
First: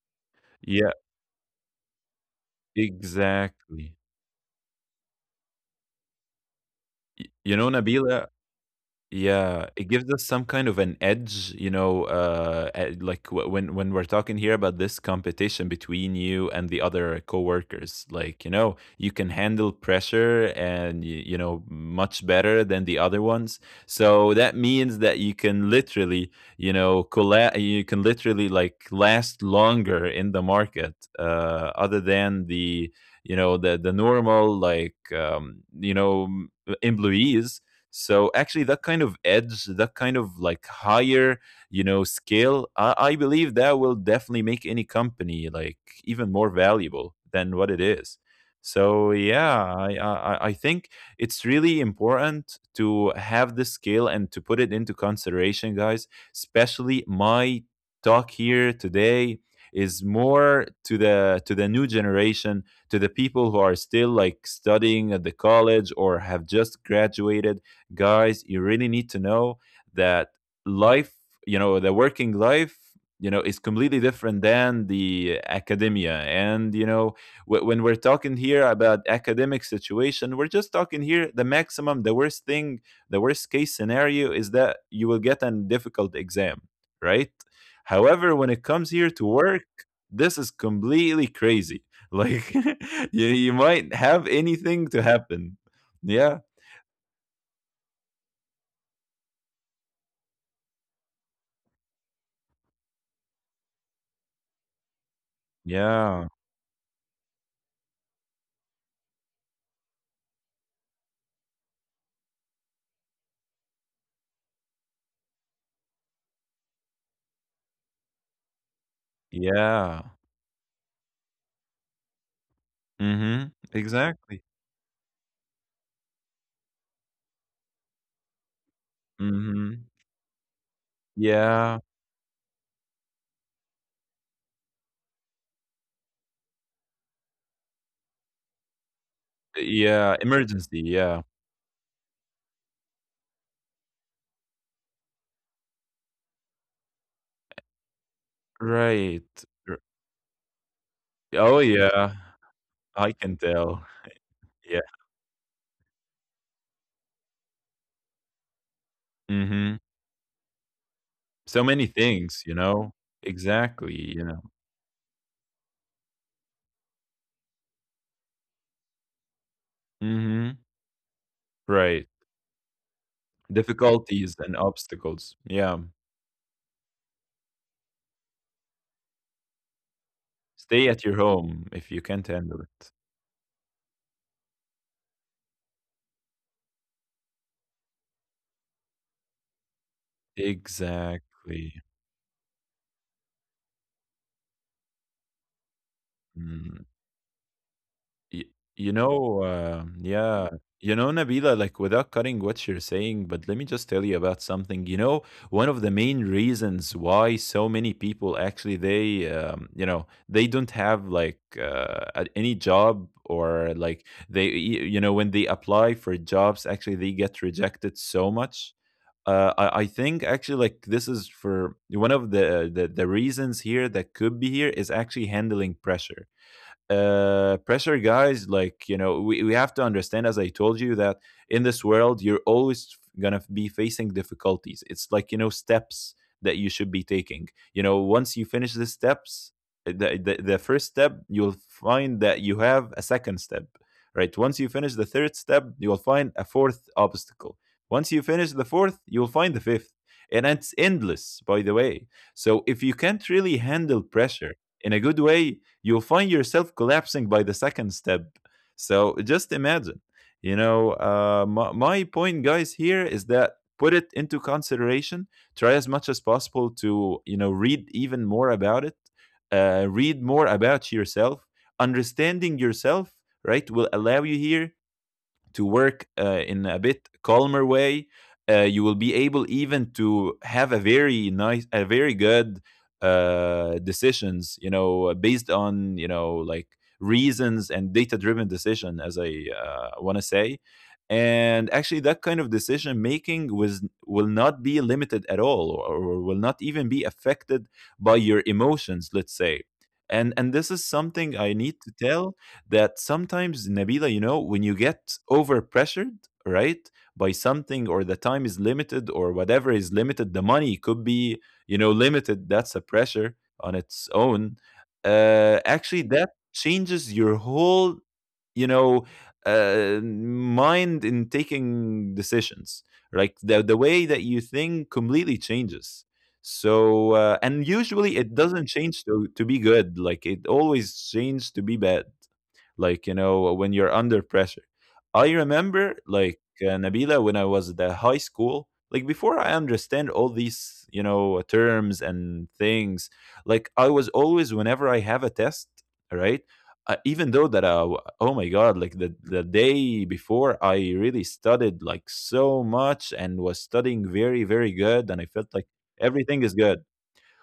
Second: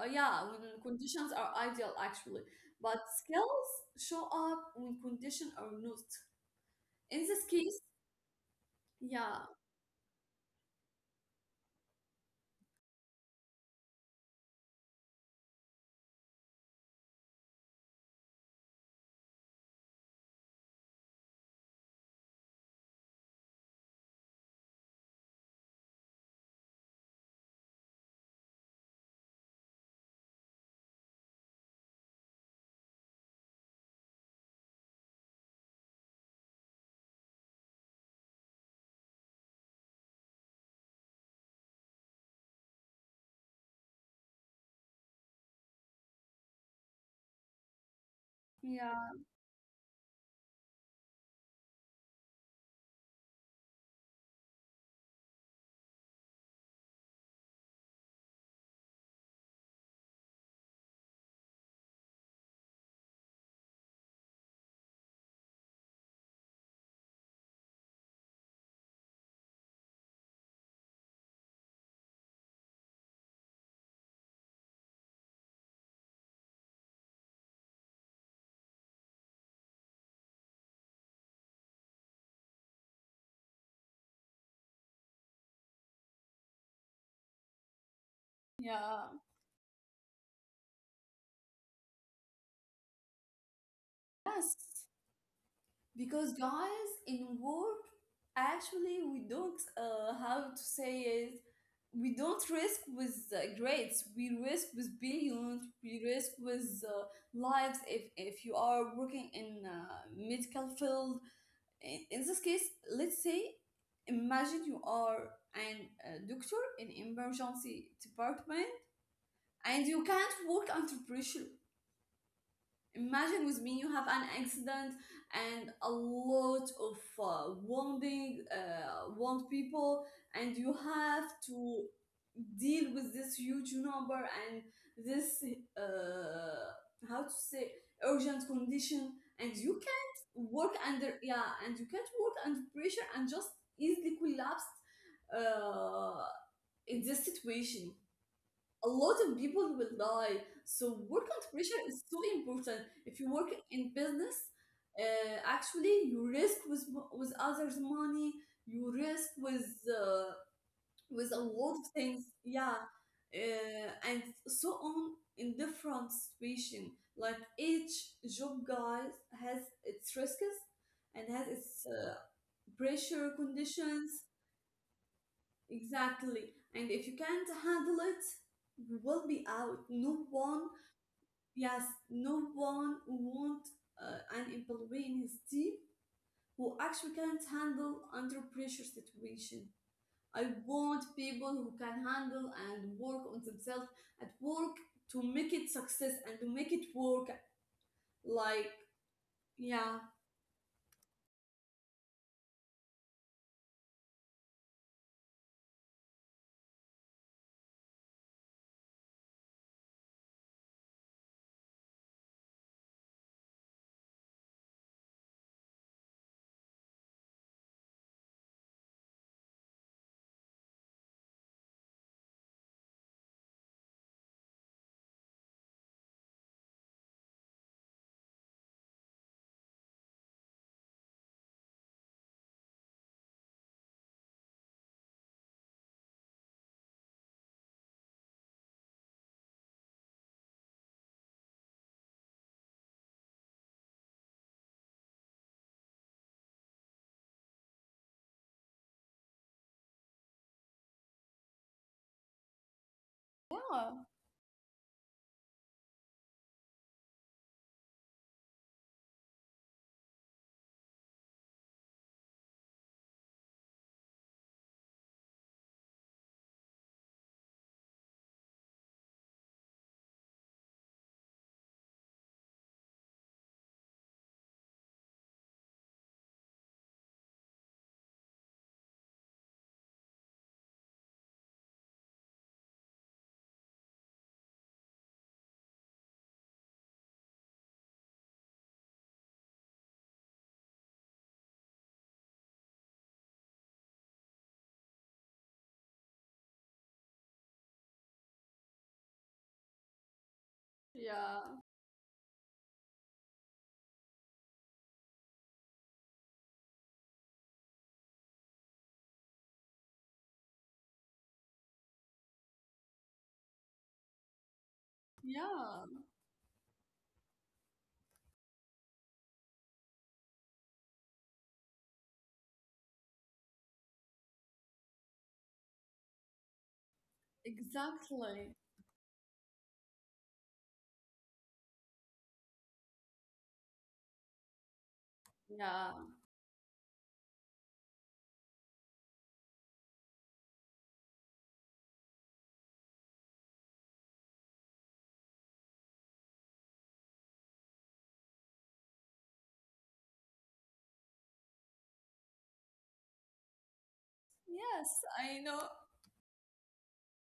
Yeah, when Yeah, conditions are ideal actually, but skills exactly. show up when conditions are not. In this You know, case, Nabila, yeah, yeah, it gives us some kind of an edge, you know, like when we're talking here about this competition between you and the other coworkers, like, you know, you can handle pressure and you know much better than the other ones. So that means that you can literally, you know, you can literally like last longer in the market, other than you know, the normal like you know employees. So actually, that kind of edge, that kind of like higher, you know, scale, I believe that will definitely make any company like even more valuable than what it is. So yeah, yeah, I think it's really important to have the scale and to put it into consideration, guys. Especially my talk here today is more to the new generation, to the people who are still like studying at the college or have just graduated. Guys, you really need to know that life, you know, the working life, you know, is completely different than the academia. And, you know, when we're talking here about academic situation, we're just talking here the maximum, the worst thing, the worst case scenario is that you will get a difficult exam, right? However, when it comes here to yeah. work, this is completely crazy. Like you might have Yes, anything to happen. Yeah. because guys, in work, actually we don't how to say it, we don't risk with grades, we risk with billions, Yeah. we risk with lives, if you are working in medical field, in this case, let's say, imagine you are an doctor in emergency department Yeah. and you can't work under pressure. Mhm. Imagine with me you have an Exactly. accident and a lot of wound Mhm. people, and you have to Yeah. deal with this huge number and this uh, how to say urgent condition, and Yeah. Emergency. Yeah. You can't work under pressure and just easily collapse uh, in this situation, a lot of Right. people R. will die. So work under Oh, pressure is yeah. so important. I If you can work tell. in business, Yeah. Actually you risk with others' money. You risk Mhm. uh, with a So lot many of things. things, you Yeah, know? Exactly, and you know? so on in different situation. Like each job, guys, has its Mhm. risks and has its Right. Pressure conditions. Difficulties and obstacles. Yeah. Exactly. And if you can't handle it, we will be out. No one, Stay at your home yes, if you can't no handle it. one want an employee in his team who actually can't handle under pressure situation. I want people Exactly. who can handle and work on themselves at work to make it success and to make Mm. it work. Y Like, You know, yeah, yeah, you know, Nabila, like without cutting what you're saying, but let me just tell you about something. You know, one of the main reasons why so many people actually you know, they don't have like any job or like you know, when they apply for jobs, actually they get rejected so much. I think actually like this is for one of the reasons here that could be here is actually handling pressure, pressure guys, like you know we have to understand, as I told you, that in this world you're always gonna be facing difficulties. It's like, you know, steps that you should be taking. You know, once you finish the steps, the first step, you'll find that you have a second step, right? Once you finish the third step, you'll find a fourth obstacle. Once you finish the fourth, you'll find the fifth. And it's endless, by the way. So if you can't really handle pressure in a good way, you'll find yourself collapsing by the second step. So just imagine, you know, my point, guys, here is that put it into consideration. Try as much as possible to, you know, read even more about it, read more about yourself. Understanding yourself, right, will allow you here to work in a bit calmer way. You will be able even to have a very nice, a very good decisions. You know, based on you know like reasons and data-driven decision, as I want to say. And actually, that kind of decision making was will not be limited at all, or will not even be affected by your emotions. Let's say, and this is something I yeah, need to tell that sometimes, Nabila, you know, when you get overpressured, right, by something, or the time is limited, or whatever is limited, the money could be, you know, limited. That's a pressure on its own. Yeah, Actually, that changes your whole, you know, mind in taking decisions. Like the way that you think completely changes. So, and usually it exactly. doesn't change to be good. Like it always changes to be bad. Like you know, when you're under pressure, I remember Yeah, like Nabila, when I was at the high school, like before I understand all these, you know, terms and things, like I was always, whenever I have a test, right, even though that oh my god, like the day before I really studied like so much and was studying very very yes, good and I felt I like know. everything is good.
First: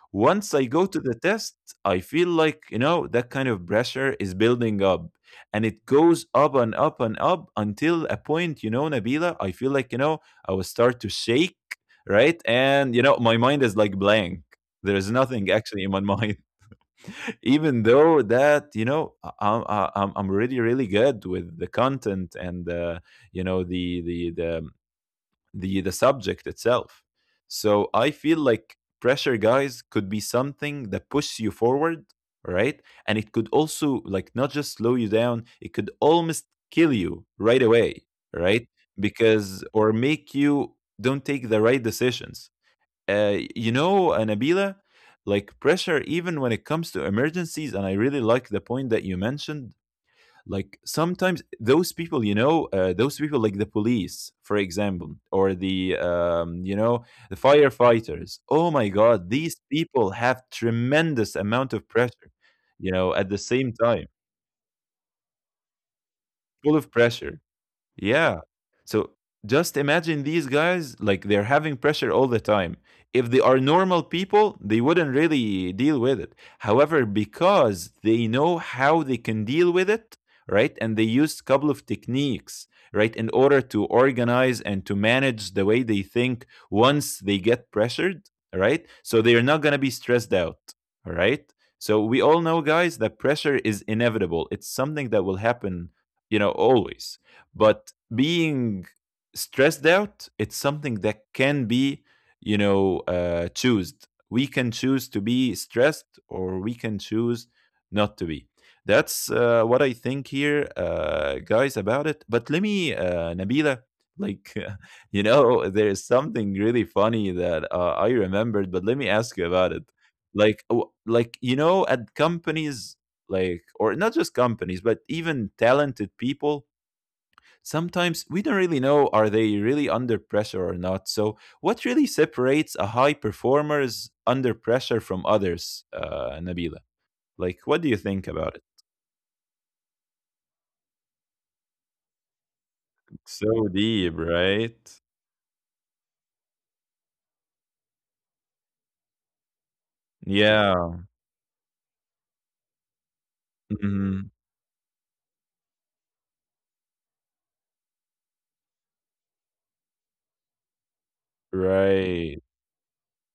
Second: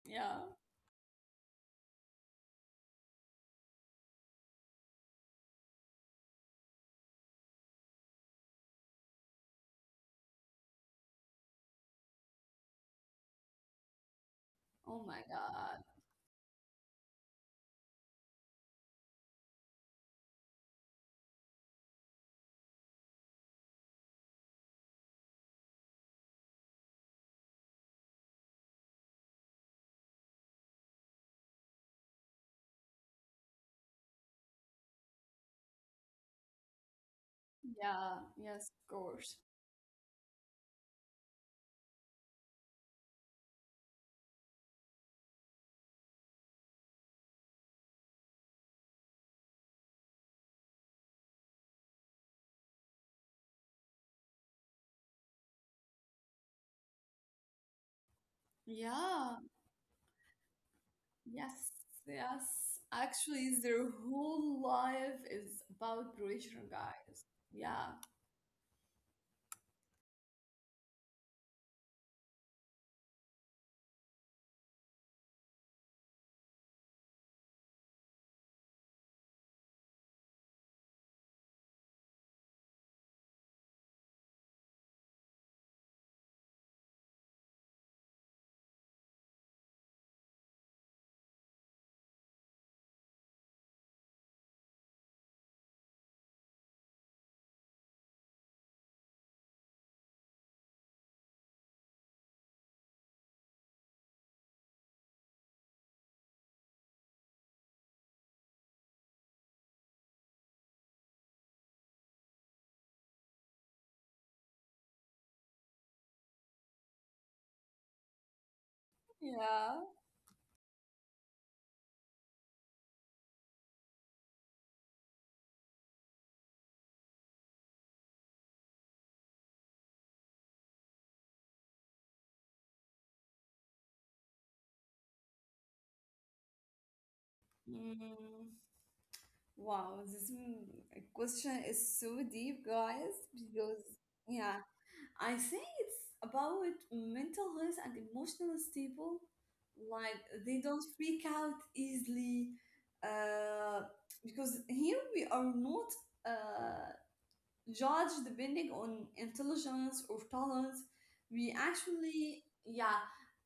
Yeah. Once I go to the test, I feel like, you know, that kind of pressure is building up and it goes up and up and up until a point, you know, Nabila, I feel like, you know, I will start to shake, right? And, you know, my mind is like blank. Oh There's my nothing actually God. in my mind, even though that you know I'm really really good with the content and you know the subject itself. So I feel like pressure, guys, could be something that pushes you forward, right? And it could also like not just slow you down, it could almost kill you right away, Yeah, right? yes, of course. Because or make you don't take the right decisions. You know, Nabila, like pressure, even when it comes to emergencies, and I really like the point that you mentioned. Like sometimes those people you know those people like the police, for example, or the you know, the firefighters. Oh my Yeah, god, these people have tremendous yes, amount of pressure, yes. you know, at the Actually, same their time, whole life is about pressure, full of guys. pressure, Yeah, yeah. So just imagine these guys, like they're having pressure all the time. If they are normal people, they wouldn't really deal with it. However, because they know how they can deal with it, right? And they used a couple of techniques, right, in order to organize and to manage the way they think once they get pressured, right? So they're not going to be stressed out, all right? So we all know, guys, that pressure is inevitable. It's something that will happen, you know, always. But being stressed out, it's something that can be, you know, choosed. We can choose to be stressed or we can choose not to be. That's what I think here, guys, about it. But let me, Nabila, like, you know, there's something really funny that I remembered, but let me ask you about yeah. it. Like, like you know, at companies, like, or not just companies, but even talented people, sometimes we don't really know, are they really under pressure or not? So what really separates a high performers under pressure from others, uh, Nabila? Like, what do you think Mm. about it? Wow, this question is so deep, guys, So because, deep, yeah, right? I think it's about mental health and emotional stable. Like, they don't Yeah. freak out easily. Uh, Mhm. because here we are not. Uh, judge depending on intelligence or talent. We actually, Right. yeah,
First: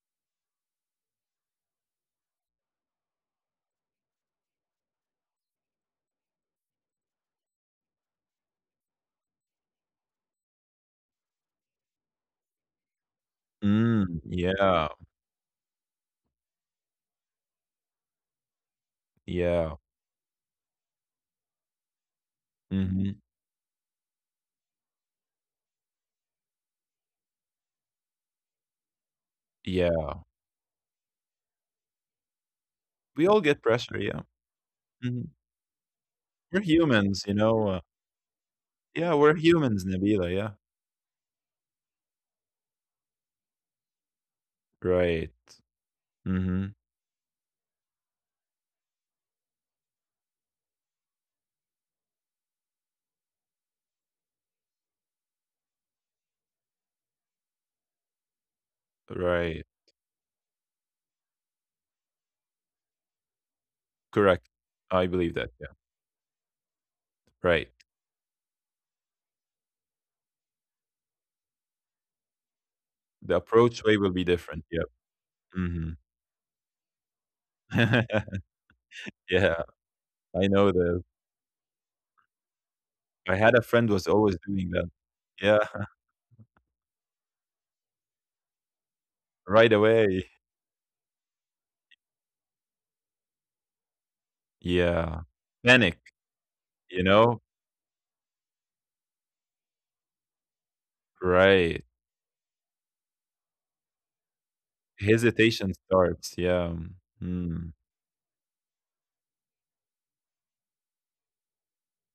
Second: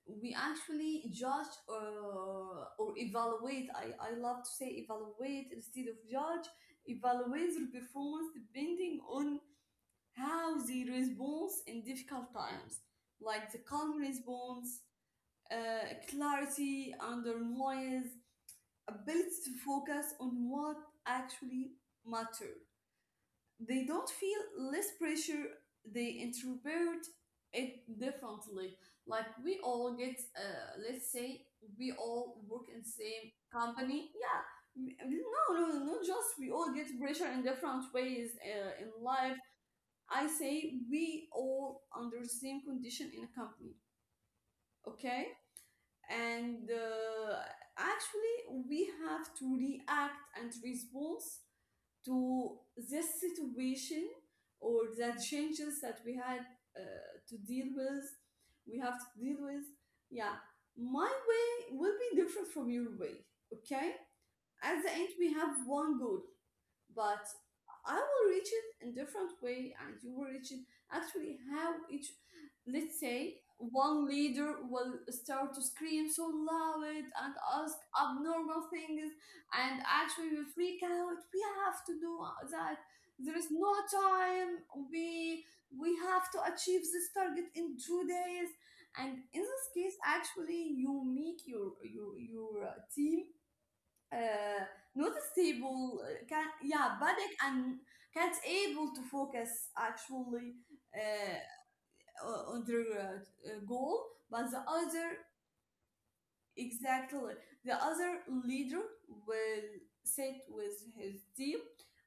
we actually judge or evaluate. I love to say evaluate instead of judge. Evaluate their performance depending on how they respond in difficult times, like the calm Mm, response, yeah. Clarity under noise, ability to Yeah. focus on what actually matters. Hmm. They don't feel less pressure, they introvert it differently. Like we all Yeah. get let's say we all work in We all same get pressure, yeah. company, yeah. Hmm. No no no, not just We're we all get humans, you pressure in know, different ways in yeah, we're life. humans, Nabila, I yeah. say we all under same condition in a company, okay, Right. Hmm. and actually we have to react and respond to this situation or the changes that we had to deal with, we have to deal Right. with. Yeah, my way will be different from your way. Okay. Correct. At the I end, believe we that, have yeah. one goal, but Right. I will reach it in different way, and you will reach it actually how each. Let's The say approach way will one be leader different. Yep. will start to Mhm. scream so loud and ask abnormal things, Yeah, and actually I we know freak this. out. We have to do that. I There had is a no friend was always doing time. that. Yeah, We we have to achieve this target in 2 days. And right in this case, away. actually, you make your team uh, Yeah. not Panic, stable, uh, can you yeah know? panic and can't able to focus actually uh, Right. on their goal. But the other, Hesitation starts. Yeah. Exactly, Mm. the other leader will sit with his team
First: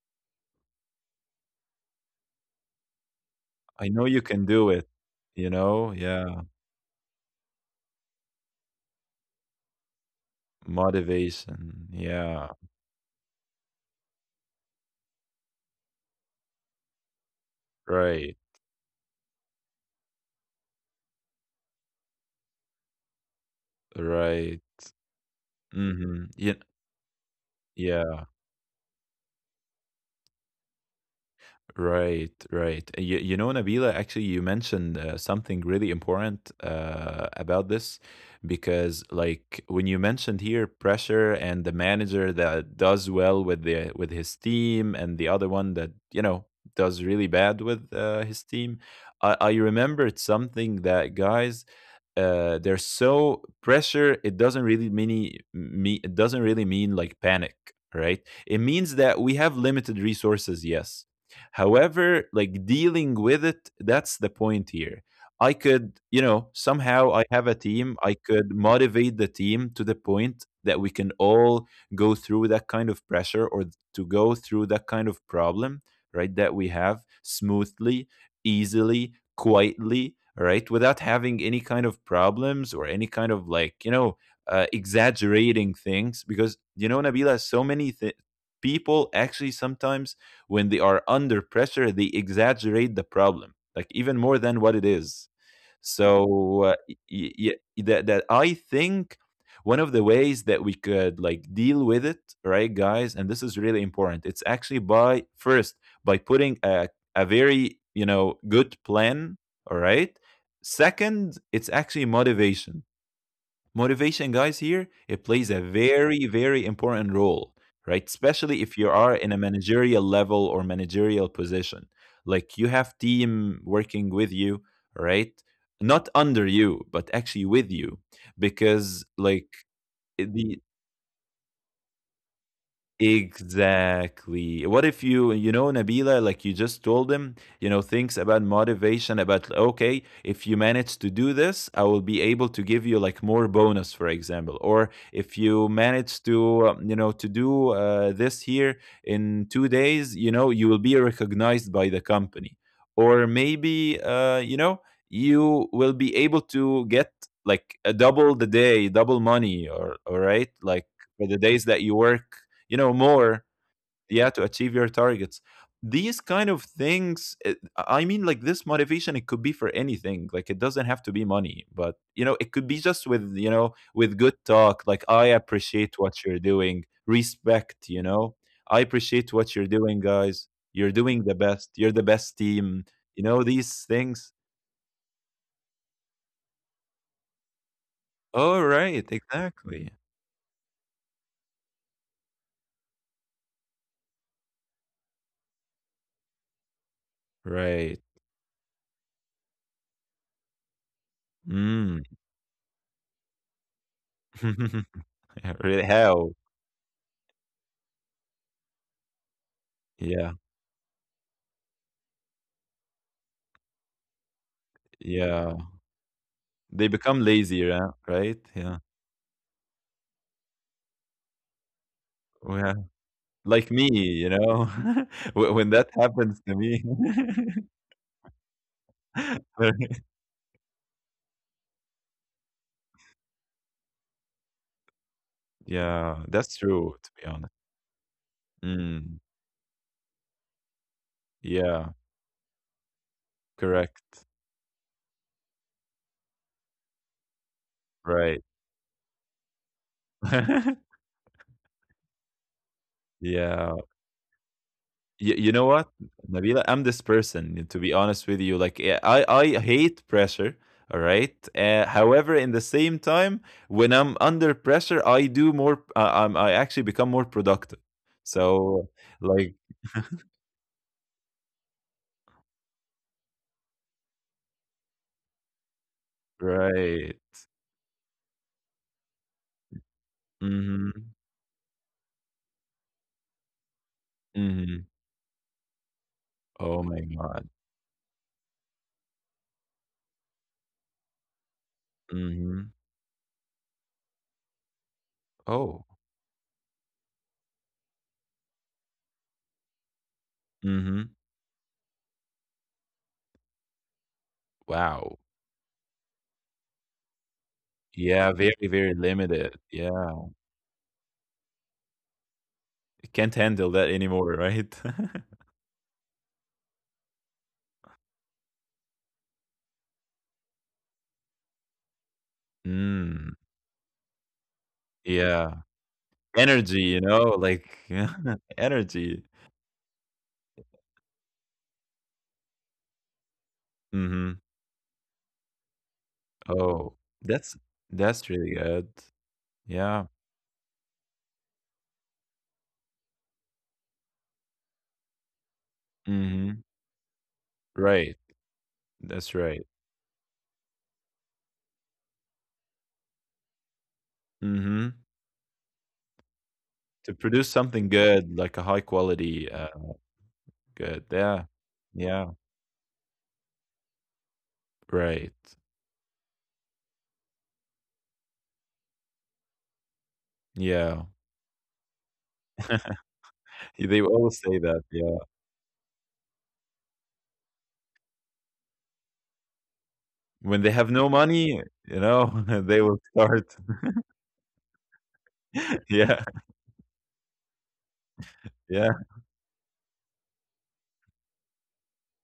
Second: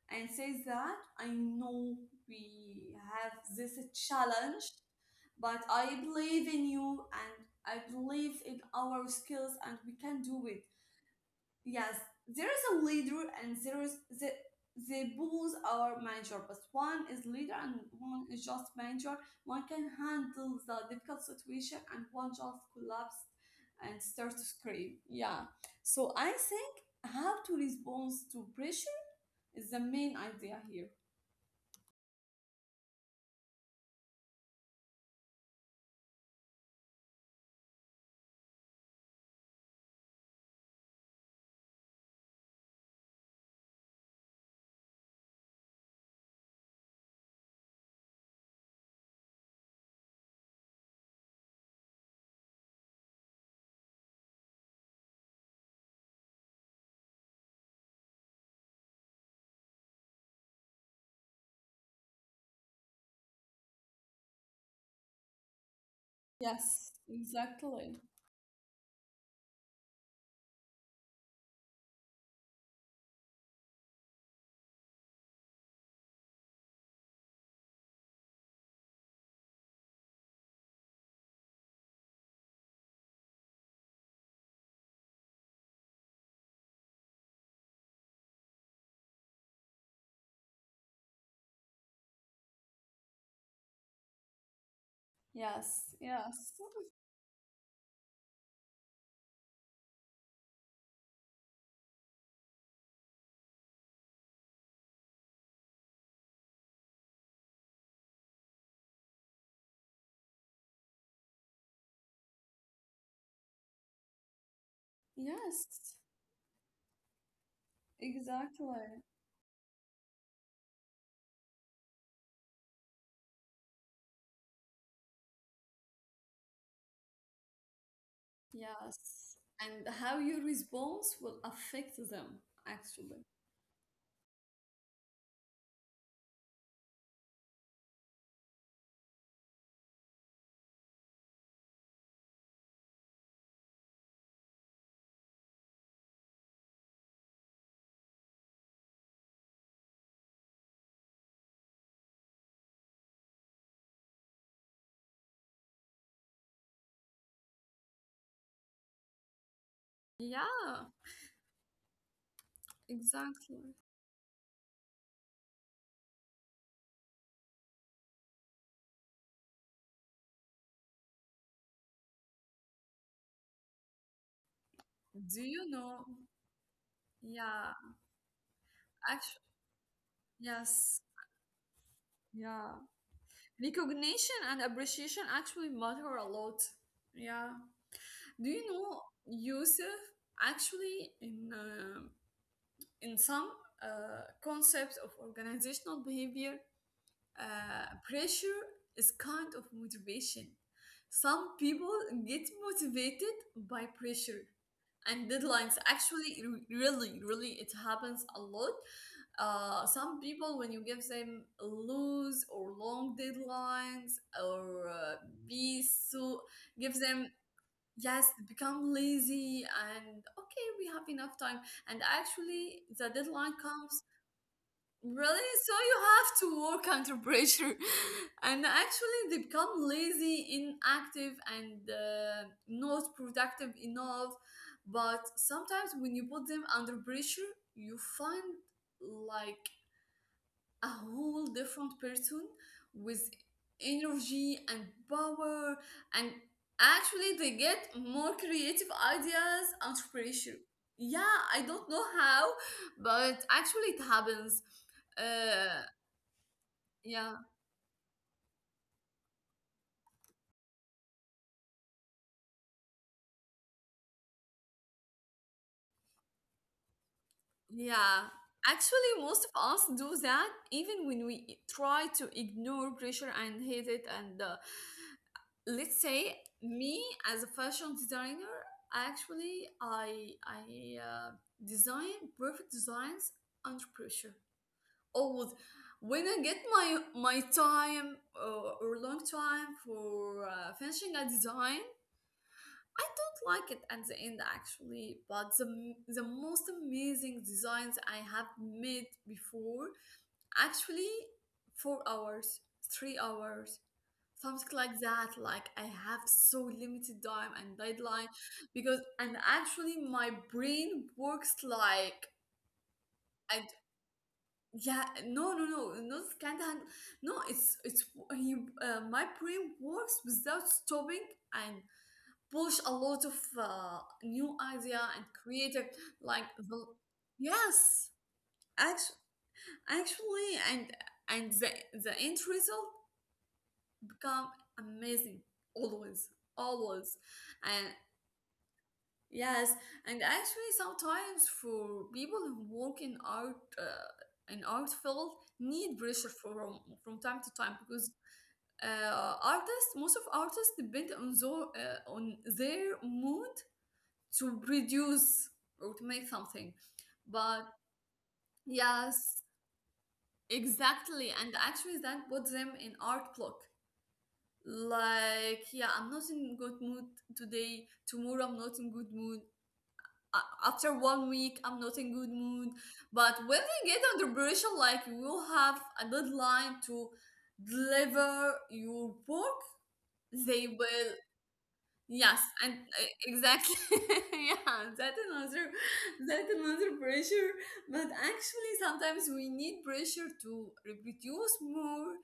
and says that, I know we have this I know you can challenge, do it, you but know? I Yeah. believe in you and I believe in our skills and we can do it. Motivation. Yes, Yeah. there is a leader and there is the, they both are manager, but one is leader and one Right. is just manager. One can handle the difficult situation and one just collapsed and start to Right. scream. Yeah. So Mhm. I Yeah. think how to respond Yeah. to pressure is the main idea here. Right, right. You, you know, Nabila, actually, you mentioned something really important about this because, like, when you mentioned here pressure and the manager that does well with the with his team and the other one that you know does really bad with his team, I remembered something that guys there's so pressure, it doesn't really mean me, it doesn't really mean like panic, right? It means that we have limited resources, yes. However, like dealing with it, that's the point here. I could, you know, Yes, somehow I have a team, exactly. I could motivate the team to the point that we can all go through that kind of pressure or to go through that kind of problem, right? That we have smoothly, easily, quietly, right? Without having any kind of problems or any kind of like, you know, exaggerating things because you know Nabila so many people actually sometimes when they are under pressure, they exaggerate the problem, like even more than what it is. Yes, yes. So yeah, that I think one of the ways that we could like deal with it, right, guys, and this is really important. It's actually by first by putting a very you know good plan, all right. Second, it's actually motivation. Motivation, guys, here, it plays a Yes, very, very important role, right? Especially exactly. if you are in a managerial level or managerial position. Like you have team working with you, right? Not under you, but actually with you. Because Yes. like And how your the response will affect them, actually. Exactly. What if you, Nabila, like you just told him, things about motivation, about, okay, if you manage to do this, I will be able to give you like more bonus, for example. Or if you manage to, to do this here in 2 days, you know, you will be recognized by the company. Or maybe, you will be able to get like a double the day, double money, or, all right, like Yeah, for the days that you work more, exactly. yeah, to achieve your targets. These kind of things, I mean, like this motivation, it could be for anything. Like it doesn't have to be money, but it could be just with with good talk. Like I Do you appreciate know? what you're doing, Yeah, respect, I appreciate actually, what you're doing, guys. You're yes. doing the best, you're the best Yeah. team, these things. Recognition and appreciation actually matter a lot. Yeah. Do you All know, right, exactly. Yusuf, actually, in in some concepts of organizational behavior, Right. pressure is kind of motivation. Some people Mm. get motivated by pressure and deadlines. Really, how? Actually, really, really, it happens a lot. Some Yeah. people, when you give them loose or long deadlines, or Yeah. be so, They give become them lazier, yes, right? Yeah. become lazy and okay, we have enough time. And Yeah. actually, the deadline Like me, comes. Really? When So that you happens have to to me. work under pressure. And actually, they become lazy, inactive, and not productive enough. But sometimes Yeah, when you that's put them true, to under be honest. pressure, you find Mm. like a whole Yeah, different person with correct. energy and power, and actually they get more Right. creative ideas under pressure. Yeah, I don't know how, but Yeah. actually it happens. Y you know uh what, Nabila? I'm this yeah person, to be honest with you. Like, I hate pressure, all right? However, in the same time, when I'm under pressure, I do more, I actually become more productive. Yeah, So, actually, most like, of us do that even when we try to ignore pressure and hate it. And let's say me Right. as a fashion designer, actually, I I Mhm. uh, design perfect designs under pressure Mhm. always. When I get Oh my my my god. time or long time for finishing a design, Mhm. I don't like it at the end actually, but Oh. the most amazing designs I have made before Mhm. actually 4 hours, 3 hours, something like Wow. that. Like I have so limited time and deadline Yeah, very, very because and limited. actually Yeah. my brain works like Can't I handle that anymore, right? yeah no no no not can't hand no it's it's he my brain works without stopping and push a lot of Mm. New idea and Yeah. creative like Energy, you know, like yes act- energy. actually and and the, the end result Mhm. become amazing always, Oh, always. that's And that's really good. yes, Yeah. and actually sometimes for people who work in art field need pressure Mhm. From time to time because Right. That's right. artists, most of artists depend on, on their mood to Mhm. produce or to make something. To produce But something good, like a high quality, yes, good. Yeah. exactly. And actually, Yeah. that puts them in art block. Right. Like, yeah, I'm not in good mood today. Tomorrow, I'm not in good mood. Yeah. After one week, I'm not in good mood. But when They they get always say under that, pressure, yeah. like you will have a deadline to deliver your work, When they they have will. no money, you Yes, know, and they will start. exactly, yeah, Yeah, that another pressure. But actually, yeah, sometimes we need pressure to reproduce more,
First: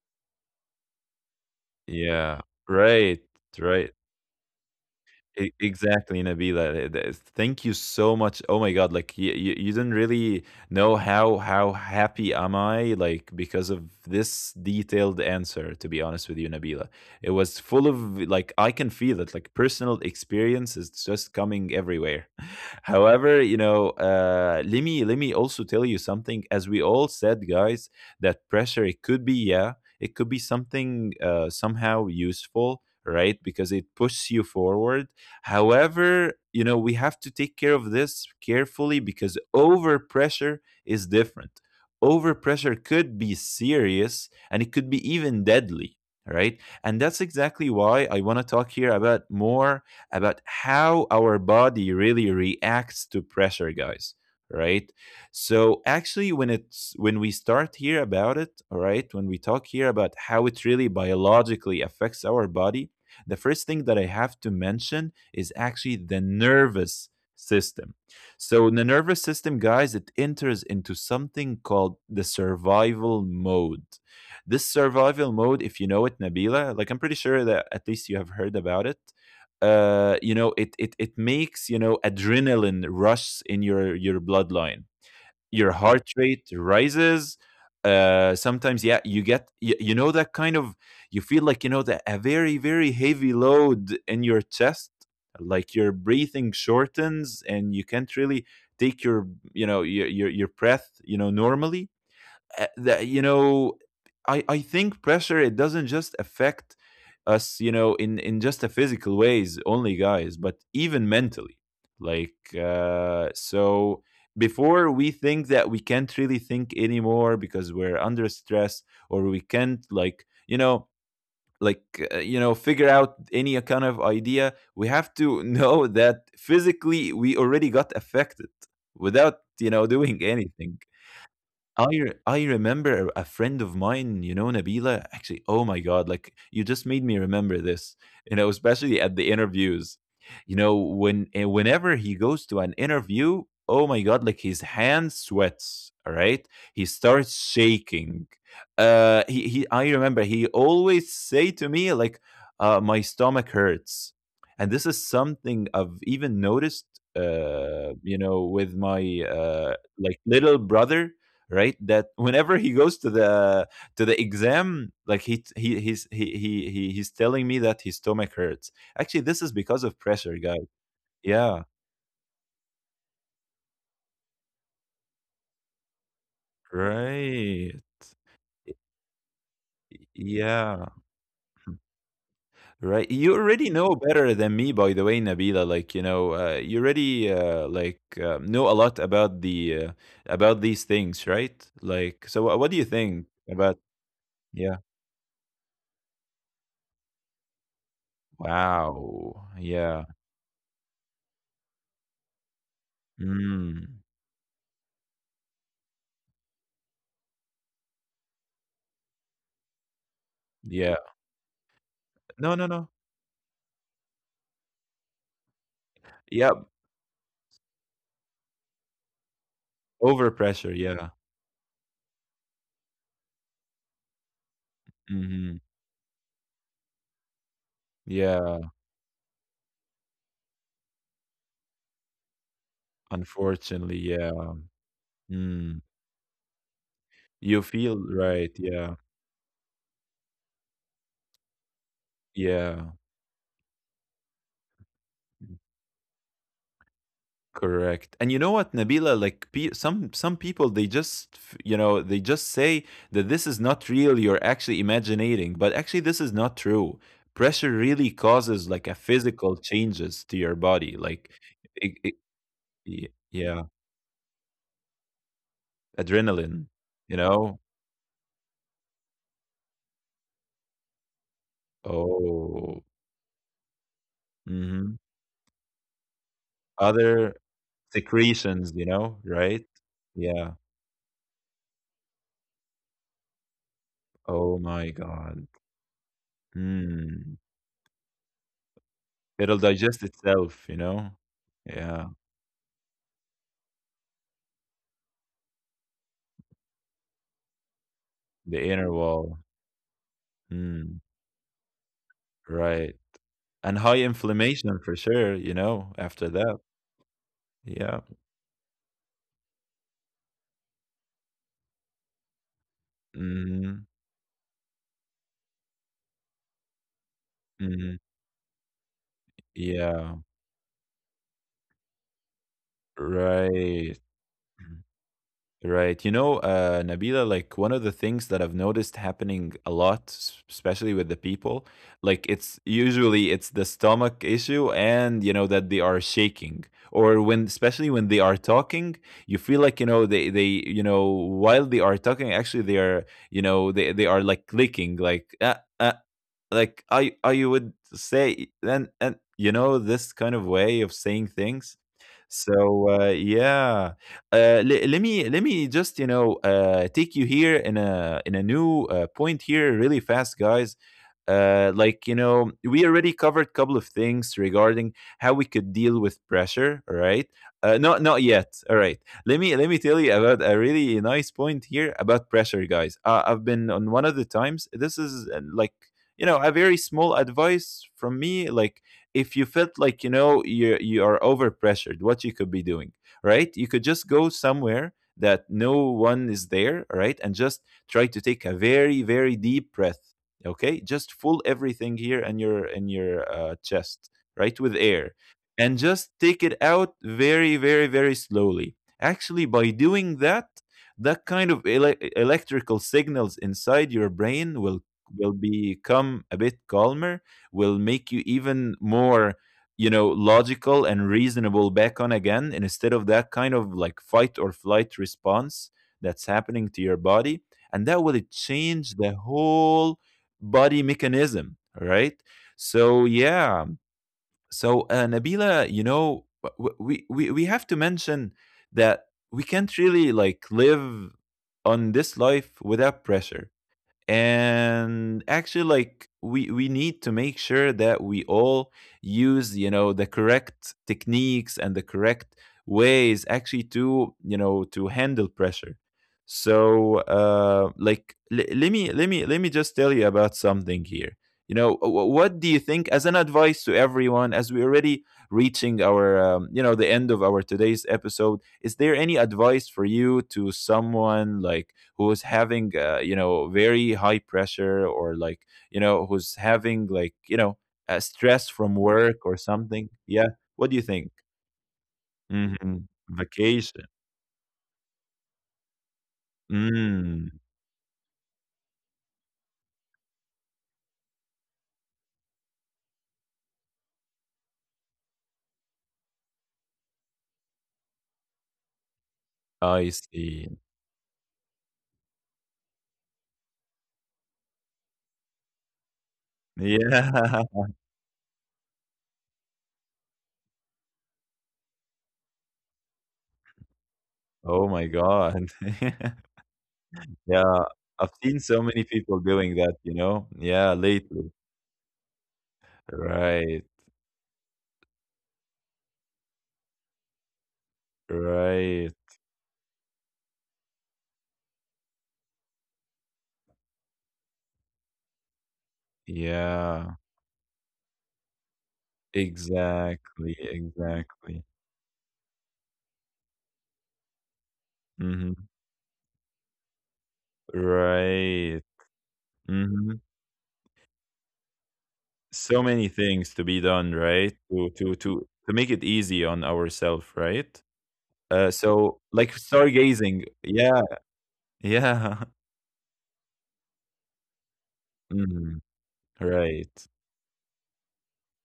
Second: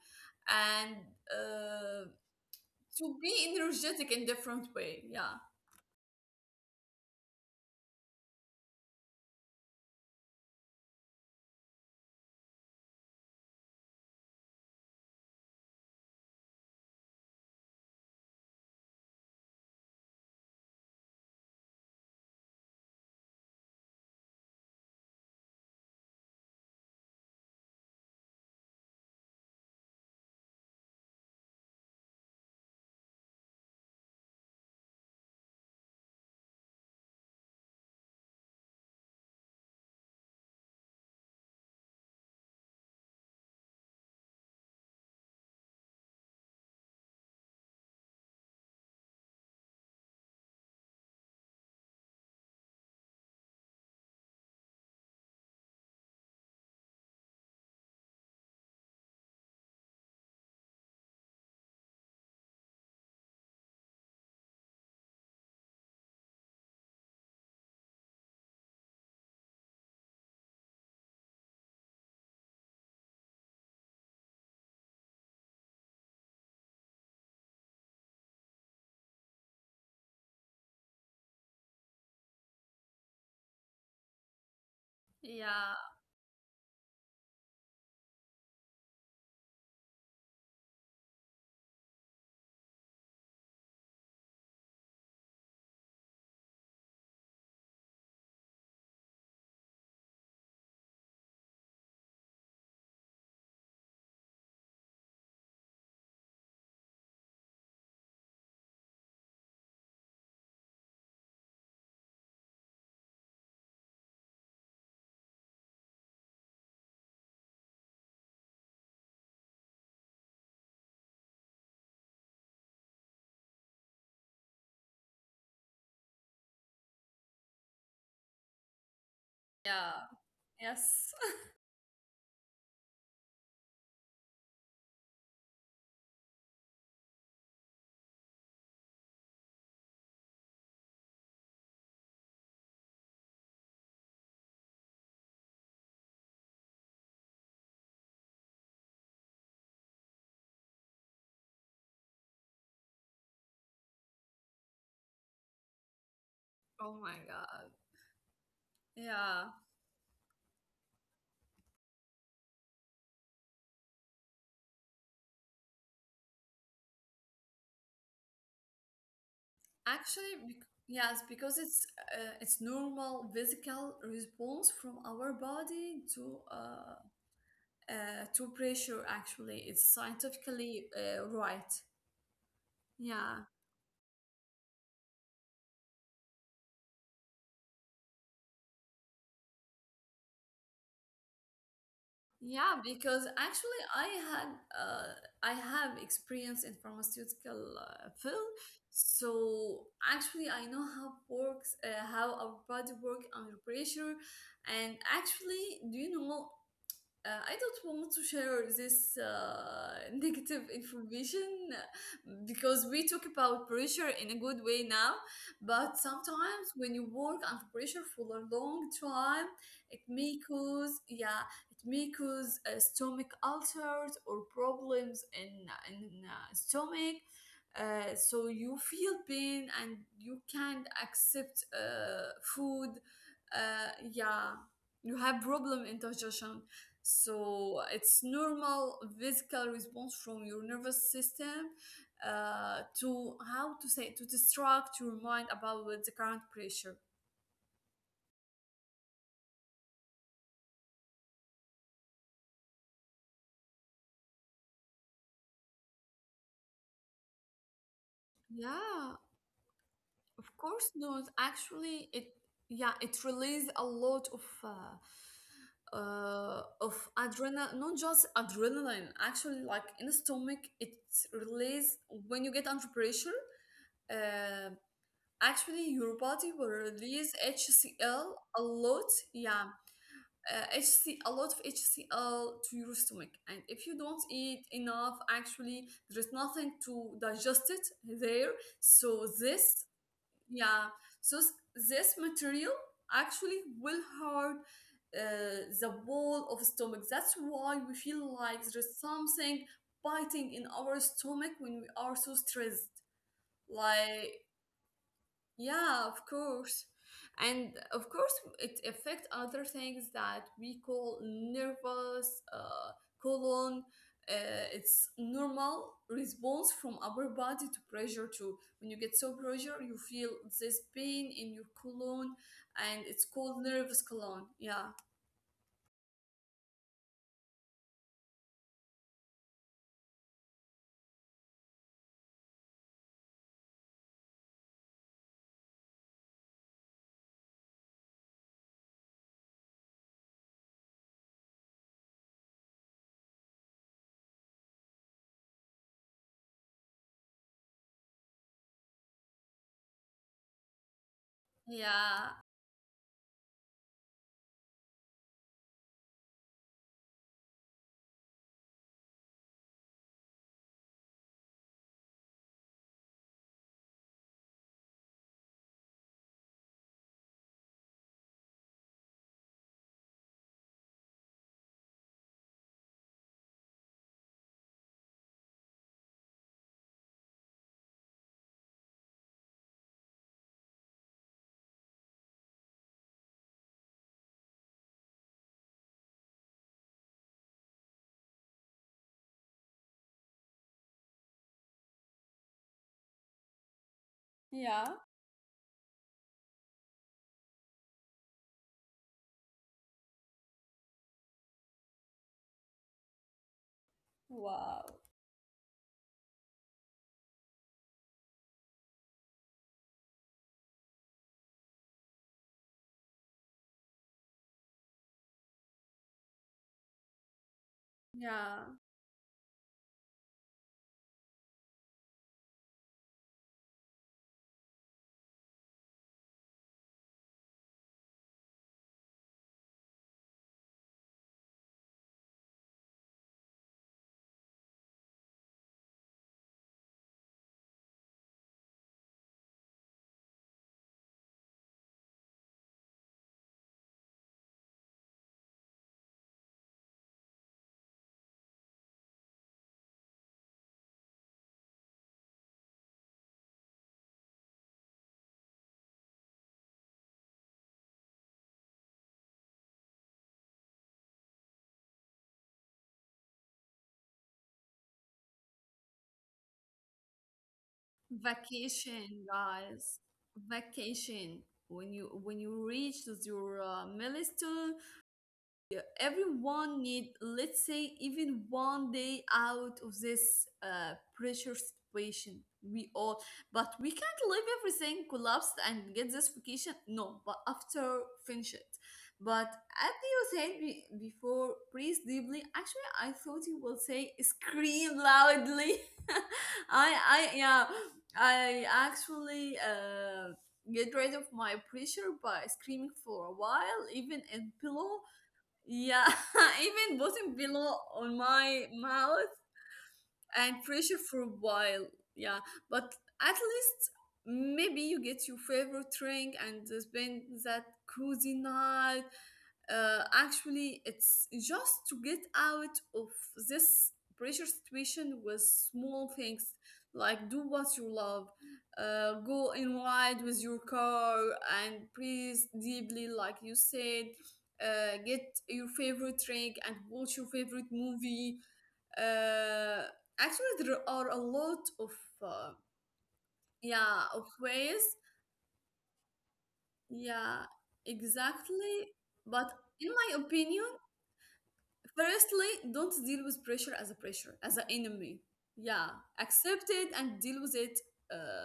and uh, yeah. to Right, be right. energetic in different way. Yeah, E exactly, Nabila. Th th thank you so much. Oh my God, like you didn't really know how happy am I, like, because of this detailed answer, to be honest with you, Nabila. It was full of, like, I can feel it, like personal experience is just coming everywhere. However, you know, let me also tell you something. As we all said, guys, that pressure, it could be, yeah, it could be something somehow useful. Right, because it pushes you forward. However, you know, we have to take care of this carefully because overpressure is different. Overpressure could be serious and it could be even deadly, right? And that's exactly why I want to talk here about more about how our body really reacts to pressure, guys, right? So actually, when it's when we start here about it, all right, when we talk here about how it really biologically affects our body, the first thing that I have to mention is actually the nervous system. So, the nervous system, guys, it enters into something called the survival mode. This survival mode, if you know it, Nabila, like I'm pretty sure that at least you have heard about it. You know, it makes, you know, adrenaline rush in your bloodline, your yeah, heart rate rises, sometimes, yeah, you know, that kind of, you feel like, you know, that a very, very heavy load in your chest, like your breathing shortens and you can't really take your, you know, your breath, you know, normally. That you know I think pressure, it doesn't just affect us, you know, in just a physical ways only, guys, but even mentally. like uh so Before we think that we can't really think anymore because we're under stress, or we can't like, you know, like you know, figure out any kind of idea, we have to know that physically we already got affected without, you know, yeah, doing anything. yes. I remember a friend of mine, you know, Nabila. Actually, oh my God, like you just made me remember this. You know, especially at the interviews. You know, when whenever he goes to an interview, oh my God, like his hand sweats. All right, he starts shaking. He I remember he always say to me like, my stomach hurts, and this is something I've even noticed. Oh my God. You know, with my Yeah, like little brother, right? That whenever he goes to the exam, like he he's telling me that his stomach hurts. Actually, this is because of actually, pressure, guys. Yes, because Yeah, it's normal physical response from our body right. To pressure. Actually, it's Yeah, scientifically right. right. You Yeah, already know better than me, by the way, Nabila. Like, you know, you already like know a lot about the about these things, right? Like, so what do yeah, you think because about? actually I had Yeah. uh, I have experience in pharmaceutical field. Wow, So yeah. actually I know how works how our body work under Mm, pressure. And actually, do you know, I don't want to share this negative yeah. information No, no, no. because we talk about pressure in a good way now. But Yeah. sometimes when you work under pressure for a long time, it may Overpressure, cause yeah. yeah, it may cause stomach ulcers or problems Mhm. In stomach. So Yeah, you feel pain and you can't accept food. Unfortunately, yeah. Yeah, you have Mm. problem indigestion, You so feel it's right, yeah. normal physical response from your nervous system Yeah. to how to say to distract your mind about with the current pressure. Correct. And you know what, Nabila, like pe some people, they just, f you know, they just say that this is not real, you're actually imaginating, but actually this is not true. Pressure really causes like a Yeah, physical changes to of your course body, not. like it, Actually, it, it yeah it yeah, releases a lot of. Adrenaline, Of you know? adrenaline, not just adrenaline, actually, like in the stomach, it release when you get Oh. under pressure. Uh, Mhm. actually, your body will release Other HCl a secretions, you lot. know, Yeah, right? Yeah. A lot of HCl to your stomach. And if you don't Oh eat my enough, God. actually, there is nothing to Hmm. digest it there. So It'll this, digest itself, you yeah, know? so s- Yeah. this material actually will hurt the wall of stomach. That's why we feel like The there inner is wall. something biting in our Hmm. stomach when we are so stressed. Right. And high Like inflammation for sure, you know, yeah, of after that. course. And Yeah. of course, it affects other things that we call nervous colon. Mm-hmm. It's normal response from our body to Mm-hmm. pressure too. When you get so pressure, you Yeah. feel this pain in your colon, and it's called Right. nervous colon. Yeah, Right. You know, Nabila, like one of the things that I've noticed happening a lot, especially with the people, like it's usually it's the stomach issue and, you know, that they are shaking, or when, especially when they are talking, you feel like, you know, you know, while they are talking, actually they are, you know, they are like clicking, like, uh, like, I you would say, you know, this kind of way of saying things. yeah, So yeah, let me just, you know, take you here in a new point here really fast, guys. Like, you know, we already covered a couple of things regarding how we could deal with pressure. All right, not not yet. All right, let me tell you about a really nice point here about pressure, guys. I've been on one of the times. This is like, you know, a very small advice from me, like if you felt like, you know, you are overpressured, what you could be doing, right? You could just go somewhere that no one is there, right? And just try to take a very, very deep breath. Okay, just full everything here in your chest, right, with yeah. air, and just take it out very, very, very slowly. Actually, by doing that, that kind of electrical signals inside your brain Wow. will become a bit calmer, will make you even more, you know, logical and reasonable back on again, and instead of that kind of like fight or flight response that's happening to your body, and that will Yeah. change the whole body mechanism, right? So yeah. So Nabila, you know, we have to mention that we can't really like live on this life without pressure. And actually, like, we need to make sure that we all use, you know, the correct techniques and the correct ways, actually, to, you know, to handle pressure. So like, let me just tell you about something here. You know, what do you think as an advice to everyone, as we're already reaching our you know, the end of our today's episode. Is there any advice for you to someone like who's having you know, very high pressure, or like, you know, who's having, like, you know, stress from Vacation, work or something? guys. Yeah, what do you think? Vacation. When you Hmm, reach your vacation. milestone. Yeah, everyone need Mm, let's say even one day out of this pressure situation we all, but we can't leave everything collapsed and get this vacation, no, but after finish it. But I as you see. said before, breathe deeply. Actually, I thought you will say scream loudly. i Yeah. I yeah, I actually get rid of my pressure by screaming for a while, even in Oh my pillow, god. yeah, even bottom Yeah, below I've on seen so my many people mouth doing that, you know. and Yeah, pressure for a lately. while. Yeah, but at Right, least maybe you get your favorite drink and spend that cozy right. night. Uh, actually it's just to get out of this pressure situation with small things, Yeah, like do what you love, go and ride exactly, with your car exactly. and breathe deeply like you said. Uh, get Hmm. your favorite drink and watch your favorite movie. Right. Uh, Hmm. actually there are a lot of uh, So many things to be done, yeah of right? To ways, make it easy on ourselves, yeah, right? Exactly. So, like, But in my stargazing. opinion, Yeah. Yeah. firstly, don't deal with pressure as a pressure, as an enemy. Mhm. Yeah, accept Right. it and deal with it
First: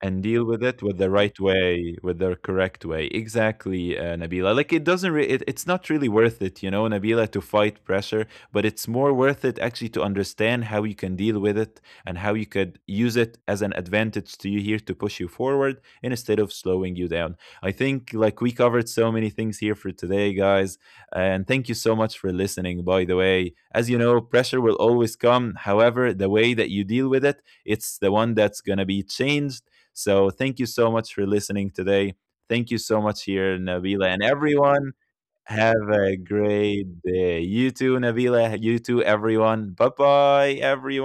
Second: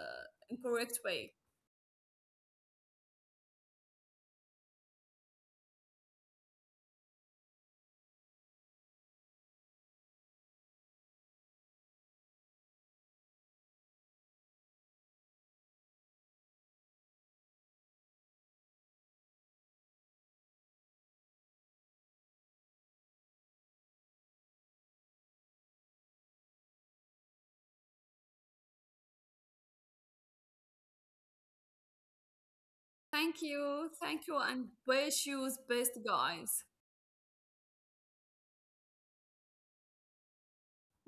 And deal in with it with correct the way. right way, with the correct way. Exactly, Nabila. Like, it doesn't, re- it, it's not really worth it, you know, Nabila, to fight pressure, but it's more worth it actually to understand how you can deal with it, and how you could use it as an advantage to you here to push you forward instead of slowing you down. I think like we covered so many things here for today, guys, and thank you so much for listening. By the way, as you know, pressure will always come. However, the way that you deal with it, it's the one that's gonna be changed. So thank you so much for listening today. Thank you so much here, Nabila, and Thank you, and everyone. wish you the Have best, a guys. great day. You too, Nabila. You too, everyone. Bye bye,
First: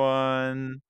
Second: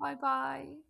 Bye bye.